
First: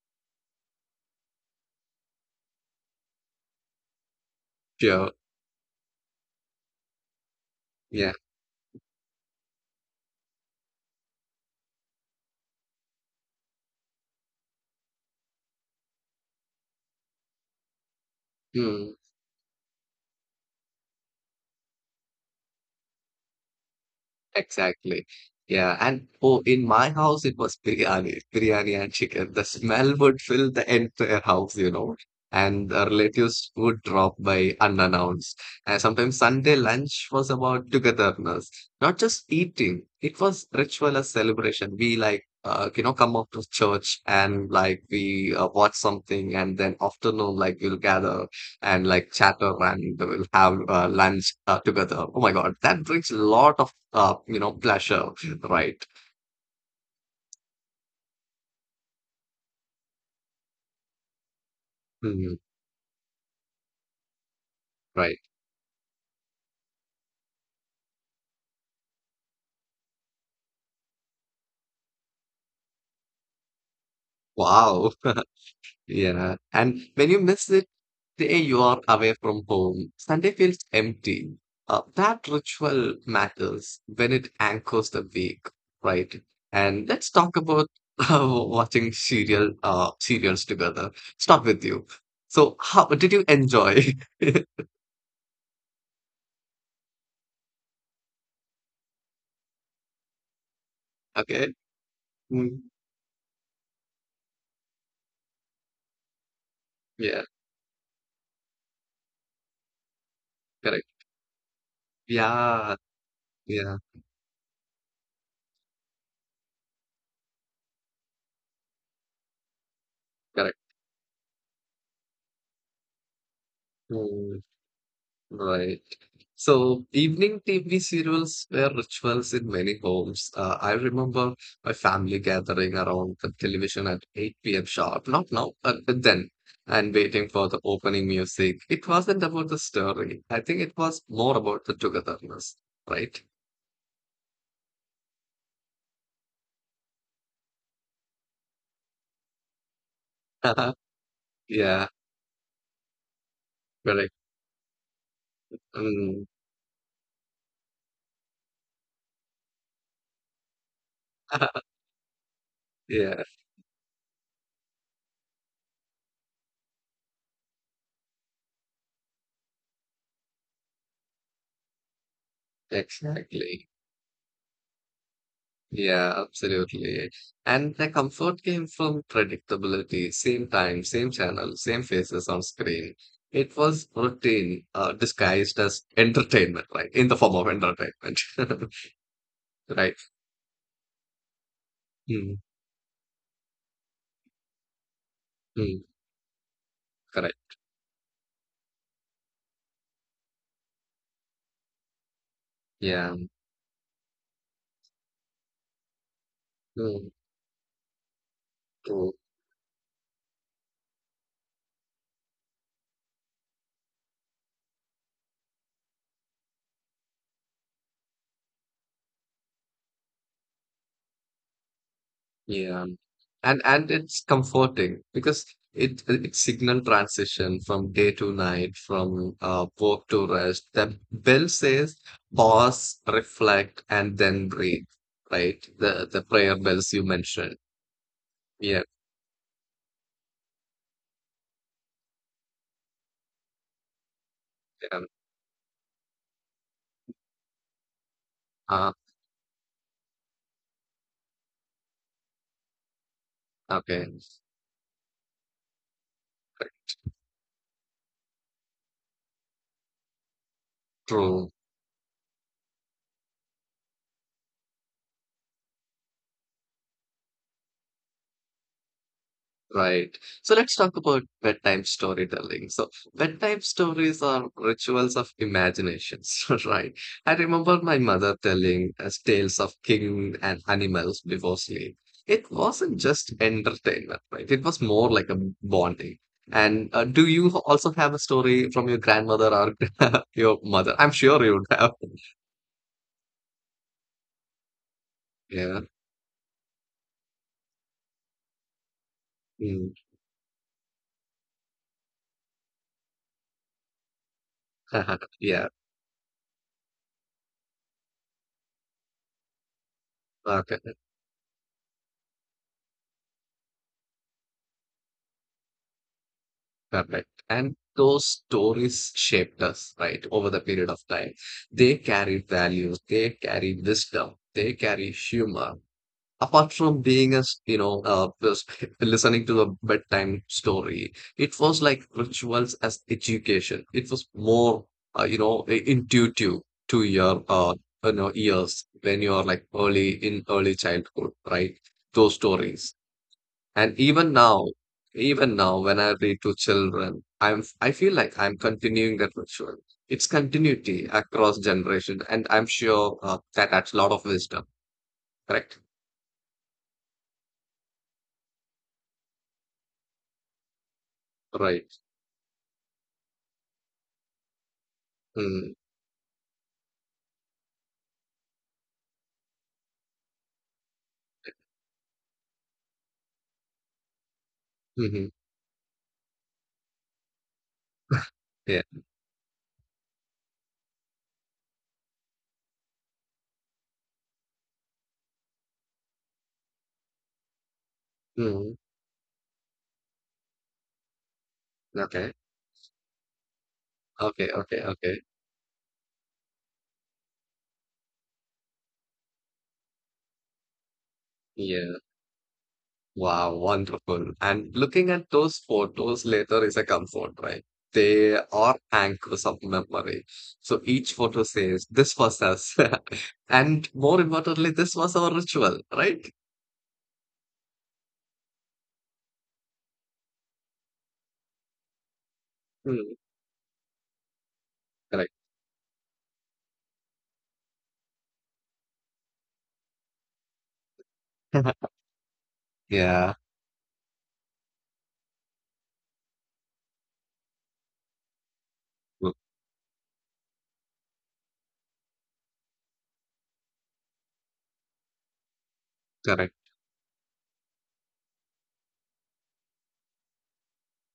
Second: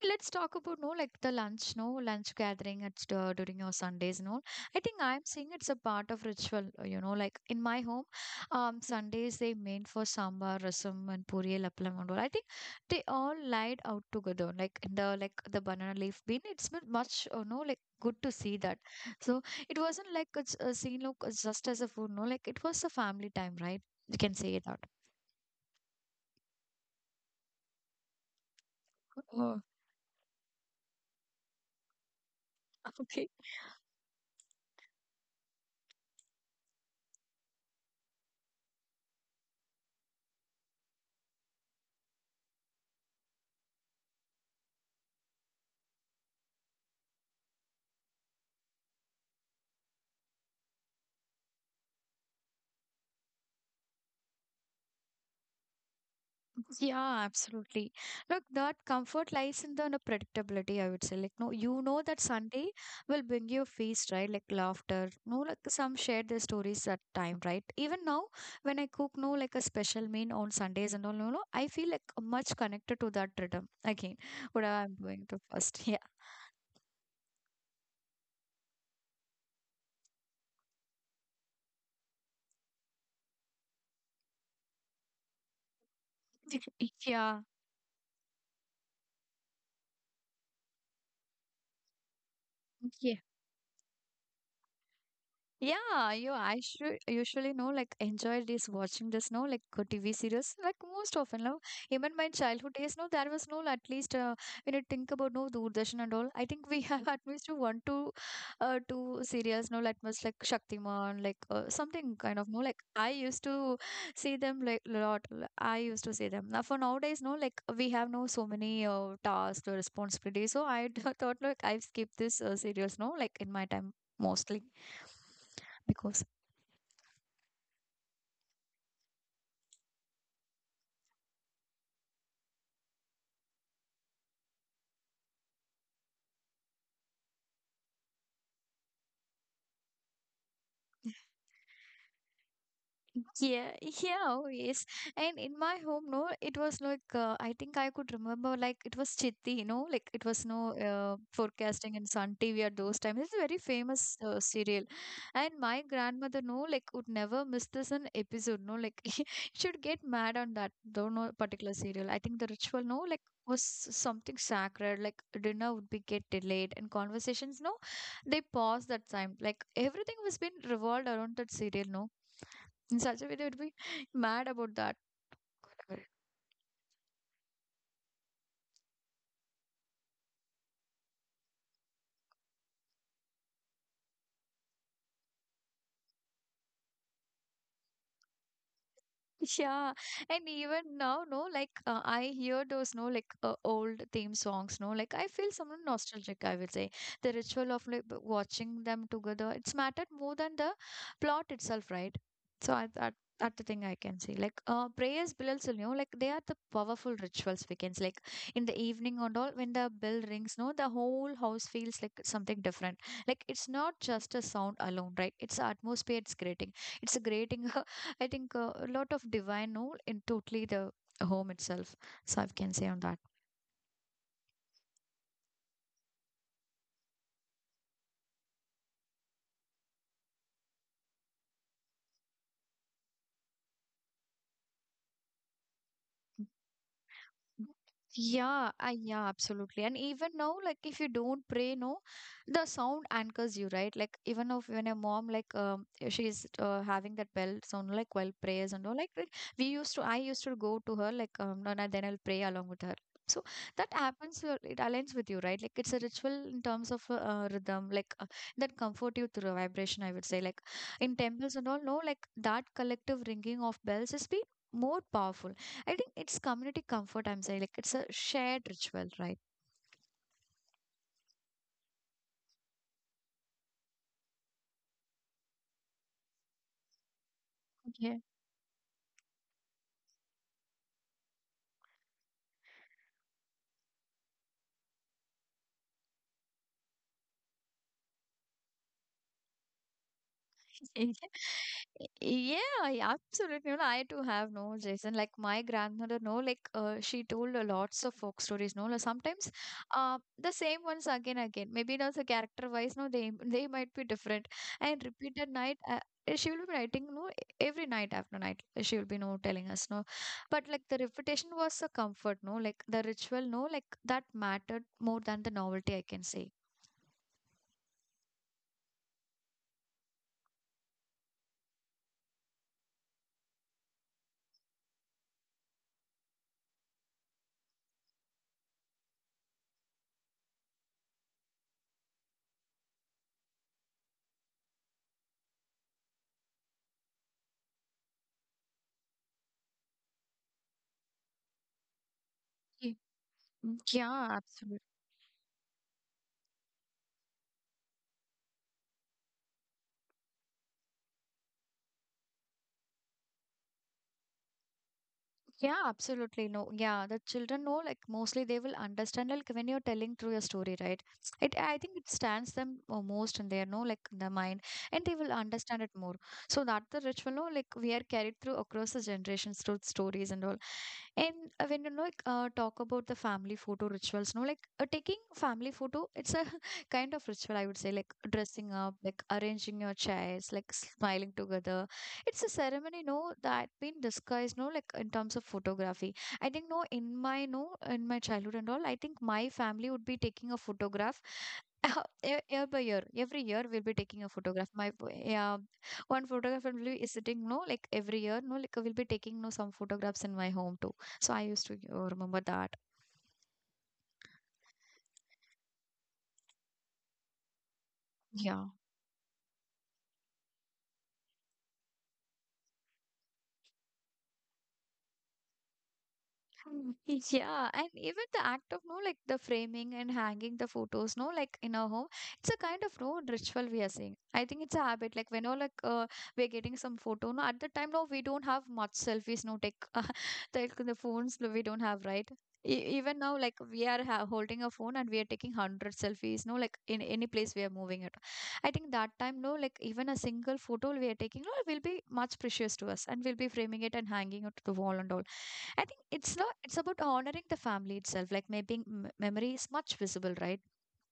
Let's talk about no like the lunch, no lunch gathering at during your Sundays and all. I think
Sure.
I'm seeing it's a part of ritual, you know, like in my home,
Yeah.
Sundays they made for sambar, rasam, and puri, lappalam, and all. I think they all lied out together, like in the like the banana leaf bin. It's been much, you know, like good to see that.
Hmm.
So it wasn't like it's a scene, look, it's just as a food, no, like it was a family time, right? You can say that.
Exactly. Yeah. And oh, in my house, it was biryani, biryani and chicken. The
Oh,
smell would fill the entire house, you know, and the
[LAUGHS] okay.
relatives would drop by unannounced. And sometimes Sunday lunch was about togetherness, not just eating. It was ritual, as celebration. We like, you know, come up to church and like we watch something, and then afternoon, like we'll gather and like chatter and they will have lunch together. Oh my God, that brings a lot of you know pleasure, right?
Yeah, absolutely. Look, that comfort lies in the you know, predictability, I would say. Like, no, you know that
Mhm,
Sunday will bring you a feast, right? Like laughter.
right.
No, like some shared their stories at time, right? Even now, when I cook, no, like a special meal on Sundays and all, no, I feel like much connected to that rhythm. Again, what
Wow.
I'm
[LAUGHS]
going to first. [LAUGHS]
Yeah. And when you miss it, say you are away from home, Sunday feels empty. That ritual matters when it anchors the week, right? And let's talk
Yeah.
about [LAUGHS] watching serials together. Start with you. So, how
[LAUGHS]
did
Yeah.
you enjoy? [LAUGHS]
Yeah, you I should usually know like enjoy this watching this no like good TV series like most often
Okay.
no even my
Mm.
childhood days no there was no at least when you think about no Doordarshan and all I think we [LAUGHS] have
Yeah,
at least one to two serials no like most like
correct.
Shaktiman like something kind of no
Yeah,
like I used
yeah,
to see them like a I used to see them now for nowadays no like we have no so many tasks or responsibilities
correct.
so I [LAUGHS] thought like I've skipped this serials no like in my time
Mm,
mostly
right.
because
So evening TV serials were rituals in many homes. I remember my family gathering around the television at 8 p.m. sharp, not now, but then, and waiting for the opening music. It wasn't about the story. I think it was more about the togetherness, right?
Yeah, [LAUGHS] yeah, always. And in my home, no, it was like I think I could remember like it was Chitti, you know, like it was
[LAUGHS]
no
Yeah,
forecasting and Sun TV at those times. It's a very
correct.
famous serial, and my
Mm.
grandmother, no, like would never miss this an episode, no, like [LAUGHS] she should get mad on that though, no
[LAUGHS]
particular serial. I think the ritual, no,
Yeah,
like was something sacred. Like dinner would be get delayed and conversations, no, they paused that time. Like everything was been revolved around that serial, no in such a way, they would
exactly.
be mad about that. Whatever.
Yeah, absolutely. And the comfort came from predictability, same time, same channel, same faces on screen. It was routine, disguised as entertainment, right? In the form of entertainment,
[LAUGHS]
[LAUGHS] right?
Yeah, and even now, no, like I
Mm,
hear those, no, like old theme songs, no, like I feel some
mm,
nostalgic, I would say. The
correct.
ritual of like watching them together, it's mattered more than the plot itself, right? So I,
Yeah.
that, that's the thing I can see. Like prayers, bells, you know, like they are the
Mm,
powerful rituals we can see. Like in the
true.
evening and all, when the bell rings, no, the whole house feels like something different. Like it's not just a sound alone, right? It's the atmosphere it's creating. It's creating [LAUGHS] I think a lot of divine role in totally the home itself. So I can
Yeah.
say on that.
And it's comforting because it signal transition from day to night, from work to rest. The bell says pause, reflect, and then breathe, right? The prayer bells you mentioned, yeah,
Yeah, absolutely. And even now, like if you don't pray, no, the sound anchors you, right? Like even if when a
yeah.
mom, like if she's having that bell sound, like while prayers and
Uh,
all, like we used to, I used to go to her, like and no, then I'll pray along with her. So that
okay,
happens, it aligns with you, right? Like it's a ritual in terms of rhythm, that comfort you through vibration. I would say, like in
true.
temples and all, no, like that collective ringing of bells has been more powerful I think it's community comfort, I'm saying. Like it's a shared ritual, right?
Right. So let's talk about bedtime storytelling. So bedtime stories are rituals of imaginations, [LAUGHS] right? I remember my
Yeah.
mother telling us tales of king and animals before sleep. It wasn't just entertainment, right? It was more like a bonding. And do you also have a story from your grandmother or [LAUGHS] your mother? I'm
[LAUGHS]
sure you would have.
Yeah, yeah, absolutely. You know, I too have no, Jason. Like my
Yeah.
grandmother, no, like she told a lots of folk stories, no. Like, sometimes
Mm.
the same ones again, again. Maybe now the character wise, no, they [LAUGHS] they might be different. And
[LAUGHS]
repeated
Yeah.
night, she will be writing, no, every night after night, she will be, no, telling us, no. But like
Okay.
the repetition was a comfort, no, like the ritual, no, like that mattered more than the novelty, I can say.
Correct. And those stories shaped us, right, over the period of time. They carried values, they carry wisdom, they carry humor. Apart from being a you know, just listening to a bedtime story, it was like rituals as education. It was more, you know, intuitive to your, you know, ears when you are like early in early childhood, right? Those stories.
Y-
And
Yeah, absolutely.
even now, when I read to children, I feel like I'm continuing that ritual. It's continuity across generations, and I'm sure that adds a lot of wisdom. Correct?
Yeah, absolutely. No, yeah, the children know, like, mostly they will understand, like, when you're telling through your story, right? It, I
Right.
think it stands them most in their, no, like, the mind, and they will
Mm-hmm.
understand it more. So that the ritual, no, like, we are carried through across the generations through stories and all. And when you know, like, talk about the family photo rituals, no, like, taking
Mm-hmm.
family photo, it's a [LAUGHS] kind of ritual, I would say, like, dressing
Yeah.
up, like, arranging your chairs, like, smiling together it's a ceremony no that been disguised no like in terms of photography I think no in my childhood
Mm-hmm.
and all I think my family would be taking a photograph [LAUGHS]
Okay.
year by year every year we'll be taking a
Okay.
photograph
Okay.
my
Okay.
yeah one photographer will be sitting no like every year no like we'll be taking no some photographs in my home too so I used to
Yeah.
remember that
Wow, wonderful. And looking at those photos later is a comfort, right? They
yeah
are anchors of memory. So each photo says, this was us. [LAUGHS] And more importantly, this was our ritual, right?
[LAUGHS] Mm, Yeah, and even the act of no, like the framing and hanging the photos, no, like in our home, it's a kind of
Mm,
no ritual we are seeing. I think it's a habit.
correct.
Like when no, we're getting some photo, no, at the time, no, we don't have much selfies, no, take [LAUGHS] like the phones, no, we don't
[LAUGHS]
have, right? Even
Yeah,
now, like we are ha holding a phone and we are taking hundred selfies, no, like in any place we are moving at. I think that
mm,
time, no, like even a single photo we are taking, no, will be much precious to us, and we'll be framing it and hanging it to the wall and all I think it's
correct.
not, it's about honoring the family itself. Like making memory is much visible, right?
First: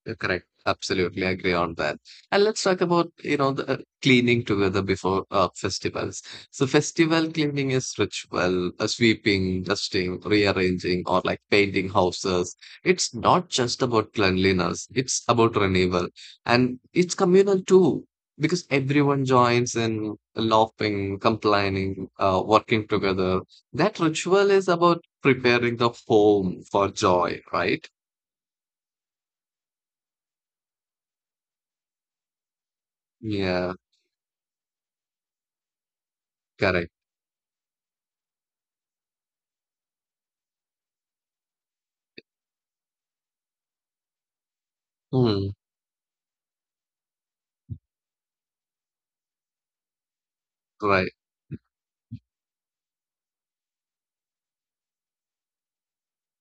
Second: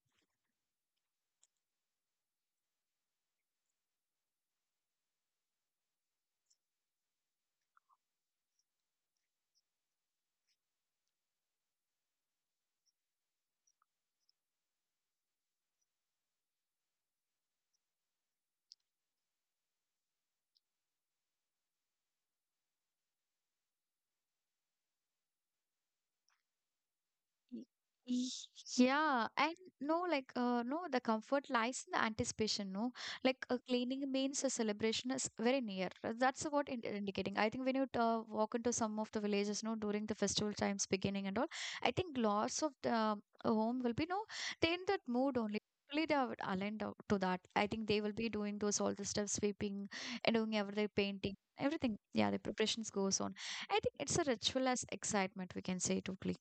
Correct. Absolutely agree on that. And let's talk about, you know, the cleaning together before festivals. So festival cleaning is ritual, sweeping, dusting, rearranging, or like painting houses. It's not just about cleanliness, it's about renewal. And it's communal too, because everyone joins in laughing, complaining, working together. That ritual is about preparing the home for joy,
Y-
right?
y- Yeah, and no, like, no, the comfort lies in the anticipation, no? Like,
Yeah,
cleaning means a celebration is very near. That's what in
correct.
indicating. I think when you walk into some of the villages, no, during the festival times beginning and all, I think lots of the home will be, no, they in that mood
Hmm.
only. Only They are aligned out to that. I think they will be doing those all the stuff, sweeping and doing everything,
Right.
painting, everything. Yeah, the preparations goes on. I think it's a ritual as excitement, we can say totally.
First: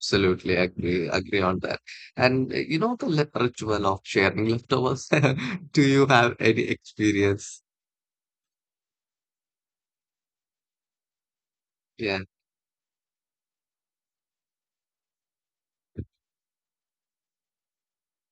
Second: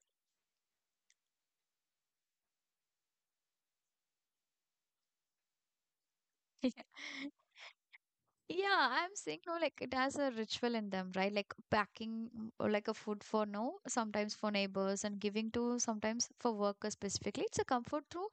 Absolutely agree on that. And you know the ritual of sharing leftovers. [LAUGHS] Do you have any
Yeah.
experience?
Yeah, I'm saying no, like it has a ritual in them, right? Like
Yeah.
packing or like a food for no, sometimes for neighbors, and giving to sometimes for workers specifically. It's a comfort through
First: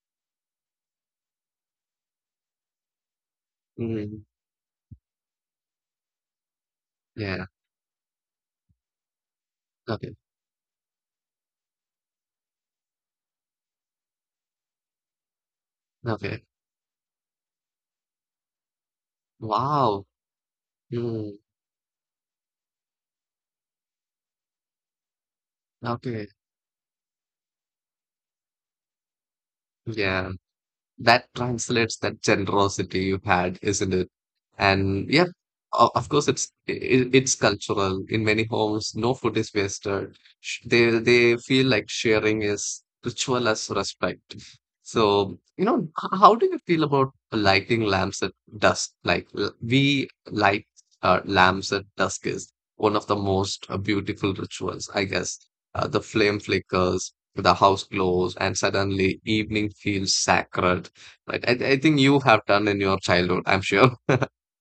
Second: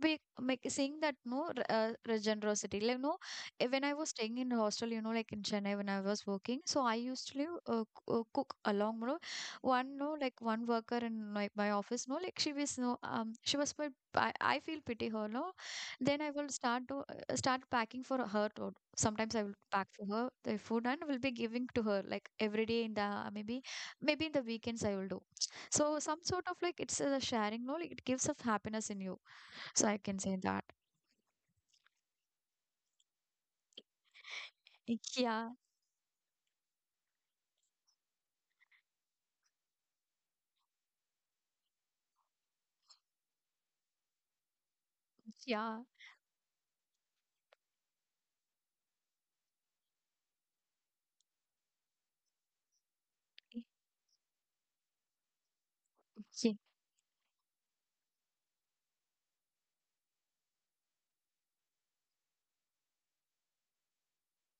be make seeing that no r- re- generosity. Like no, when I was
Mm,
staying in hostel, you know, like in Chennai when I was working, so I used to
yeah.
live, cook along. You know, one no,
Okay.
like one worker in my office, no, like she was no, she was my. I feel pity her, no. Then I
Okay.
will start to start packing for her sometimes I will pack for
Wow.
her the food and will be
Mm,
giving to her like every day in the maybe maybe in the weekends I will do. So some
okay.
sort of like it's a sharing, no, like it gives of happiness in you. So I can
Yeah.
say that.
That translates that generosity you had, isn't it? And yeah,
Yeah,
of course, it's cultural. In many homes, no food is wasted. They feel like sharing is ritual as respect. So, you
yeah,
know, how do you feel about lighting lamps at dusk? Like we light lamps at dusk is one of the most beautiful rituals, I guess. The flame
yeah.
flickers, the house glows, and suddenly evening feels sacred. Right, I think you have done in your childhood, I'm sure.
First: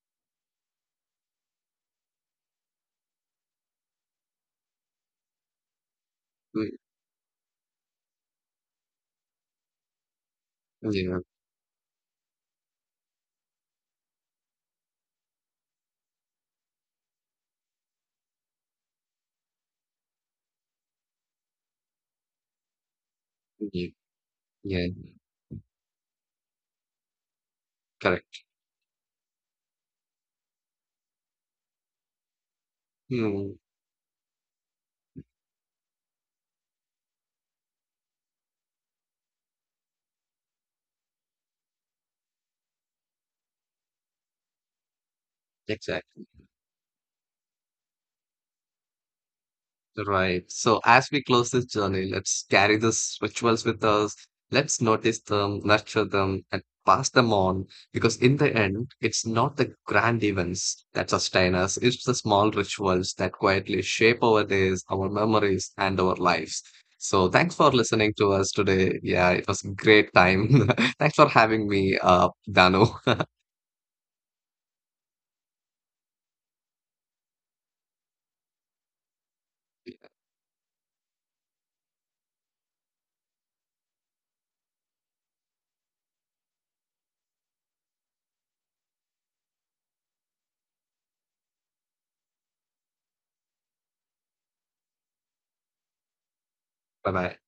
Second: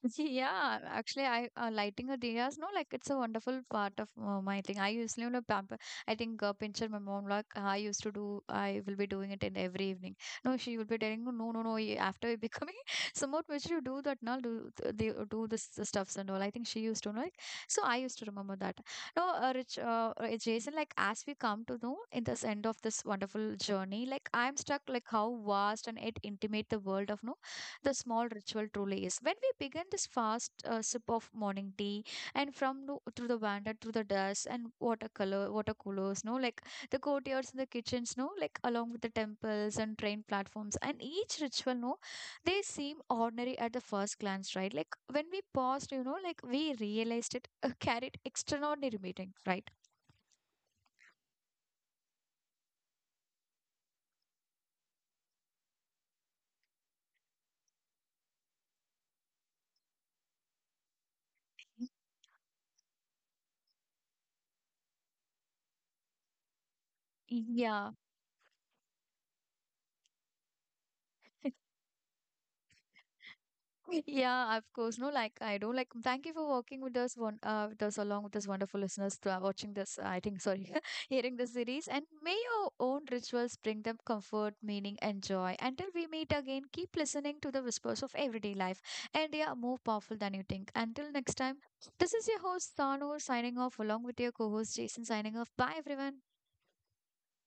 [LAUGHS] See, yeah, actually, I lighting a diyas, no, like it's a wonderful part of my thing. I usually, you know, pamper. I think
[LAUGHS] Mm,
pincher my mom like "Ah, I used to do. I will be doing it in every evening. No, she will be
yeah,
telling, no, no, no. no, you- After you becoming [LAUGHS] somewhat mature, you do that now. Do the do this the stuffs and all. I think she used to know. Like, so I used to remember that. No, Jason. Like as we come to know in this end of this wonderful
yeah,
journey, like I'm stuck.
yeah,
Like how vast and it intimate the world of no the small
correct.
ritual truly is. When we begin this fast sip of morning tea and from the, through the
Mm,
veranda, through the dust and water coolers, no, like the courtyards and the kitchens, no, like along with the temples and train platforms and each ritual, no, they seem ordinary at the first glance, right? Like when we paused, you know,
exactly.
like we realized it [LAUGHS] carried extraordinary meaning, right?
Right. So as we close this journey, let's carry these rituals with us. Let's notice them, nurture them, and pass them on. Because in the end, it's not the grand events that sustain us, it's the small rituals that quietly shape our days, our memories, and our lives. So thanks for
Yeah.
listening to us today. Yeah, it was a great time. [LAUGHS] Thanks for having me, Danu. [LAUGHS]
Yeah, of course. No, like I don't like. Thank you for working with us, along with us wonderful listeners to watching this. I think sorry, [LAUGHS] hearing this series. And may your own rituals bring them comfort, meaning, and joy. Until we meet again, keep listening to the whispers of everyday life, and they are more powerful than you think. Until next time, this is your host Sanu signing off along with your co-host Jason signing off. Bye, everyone.
Bye bye.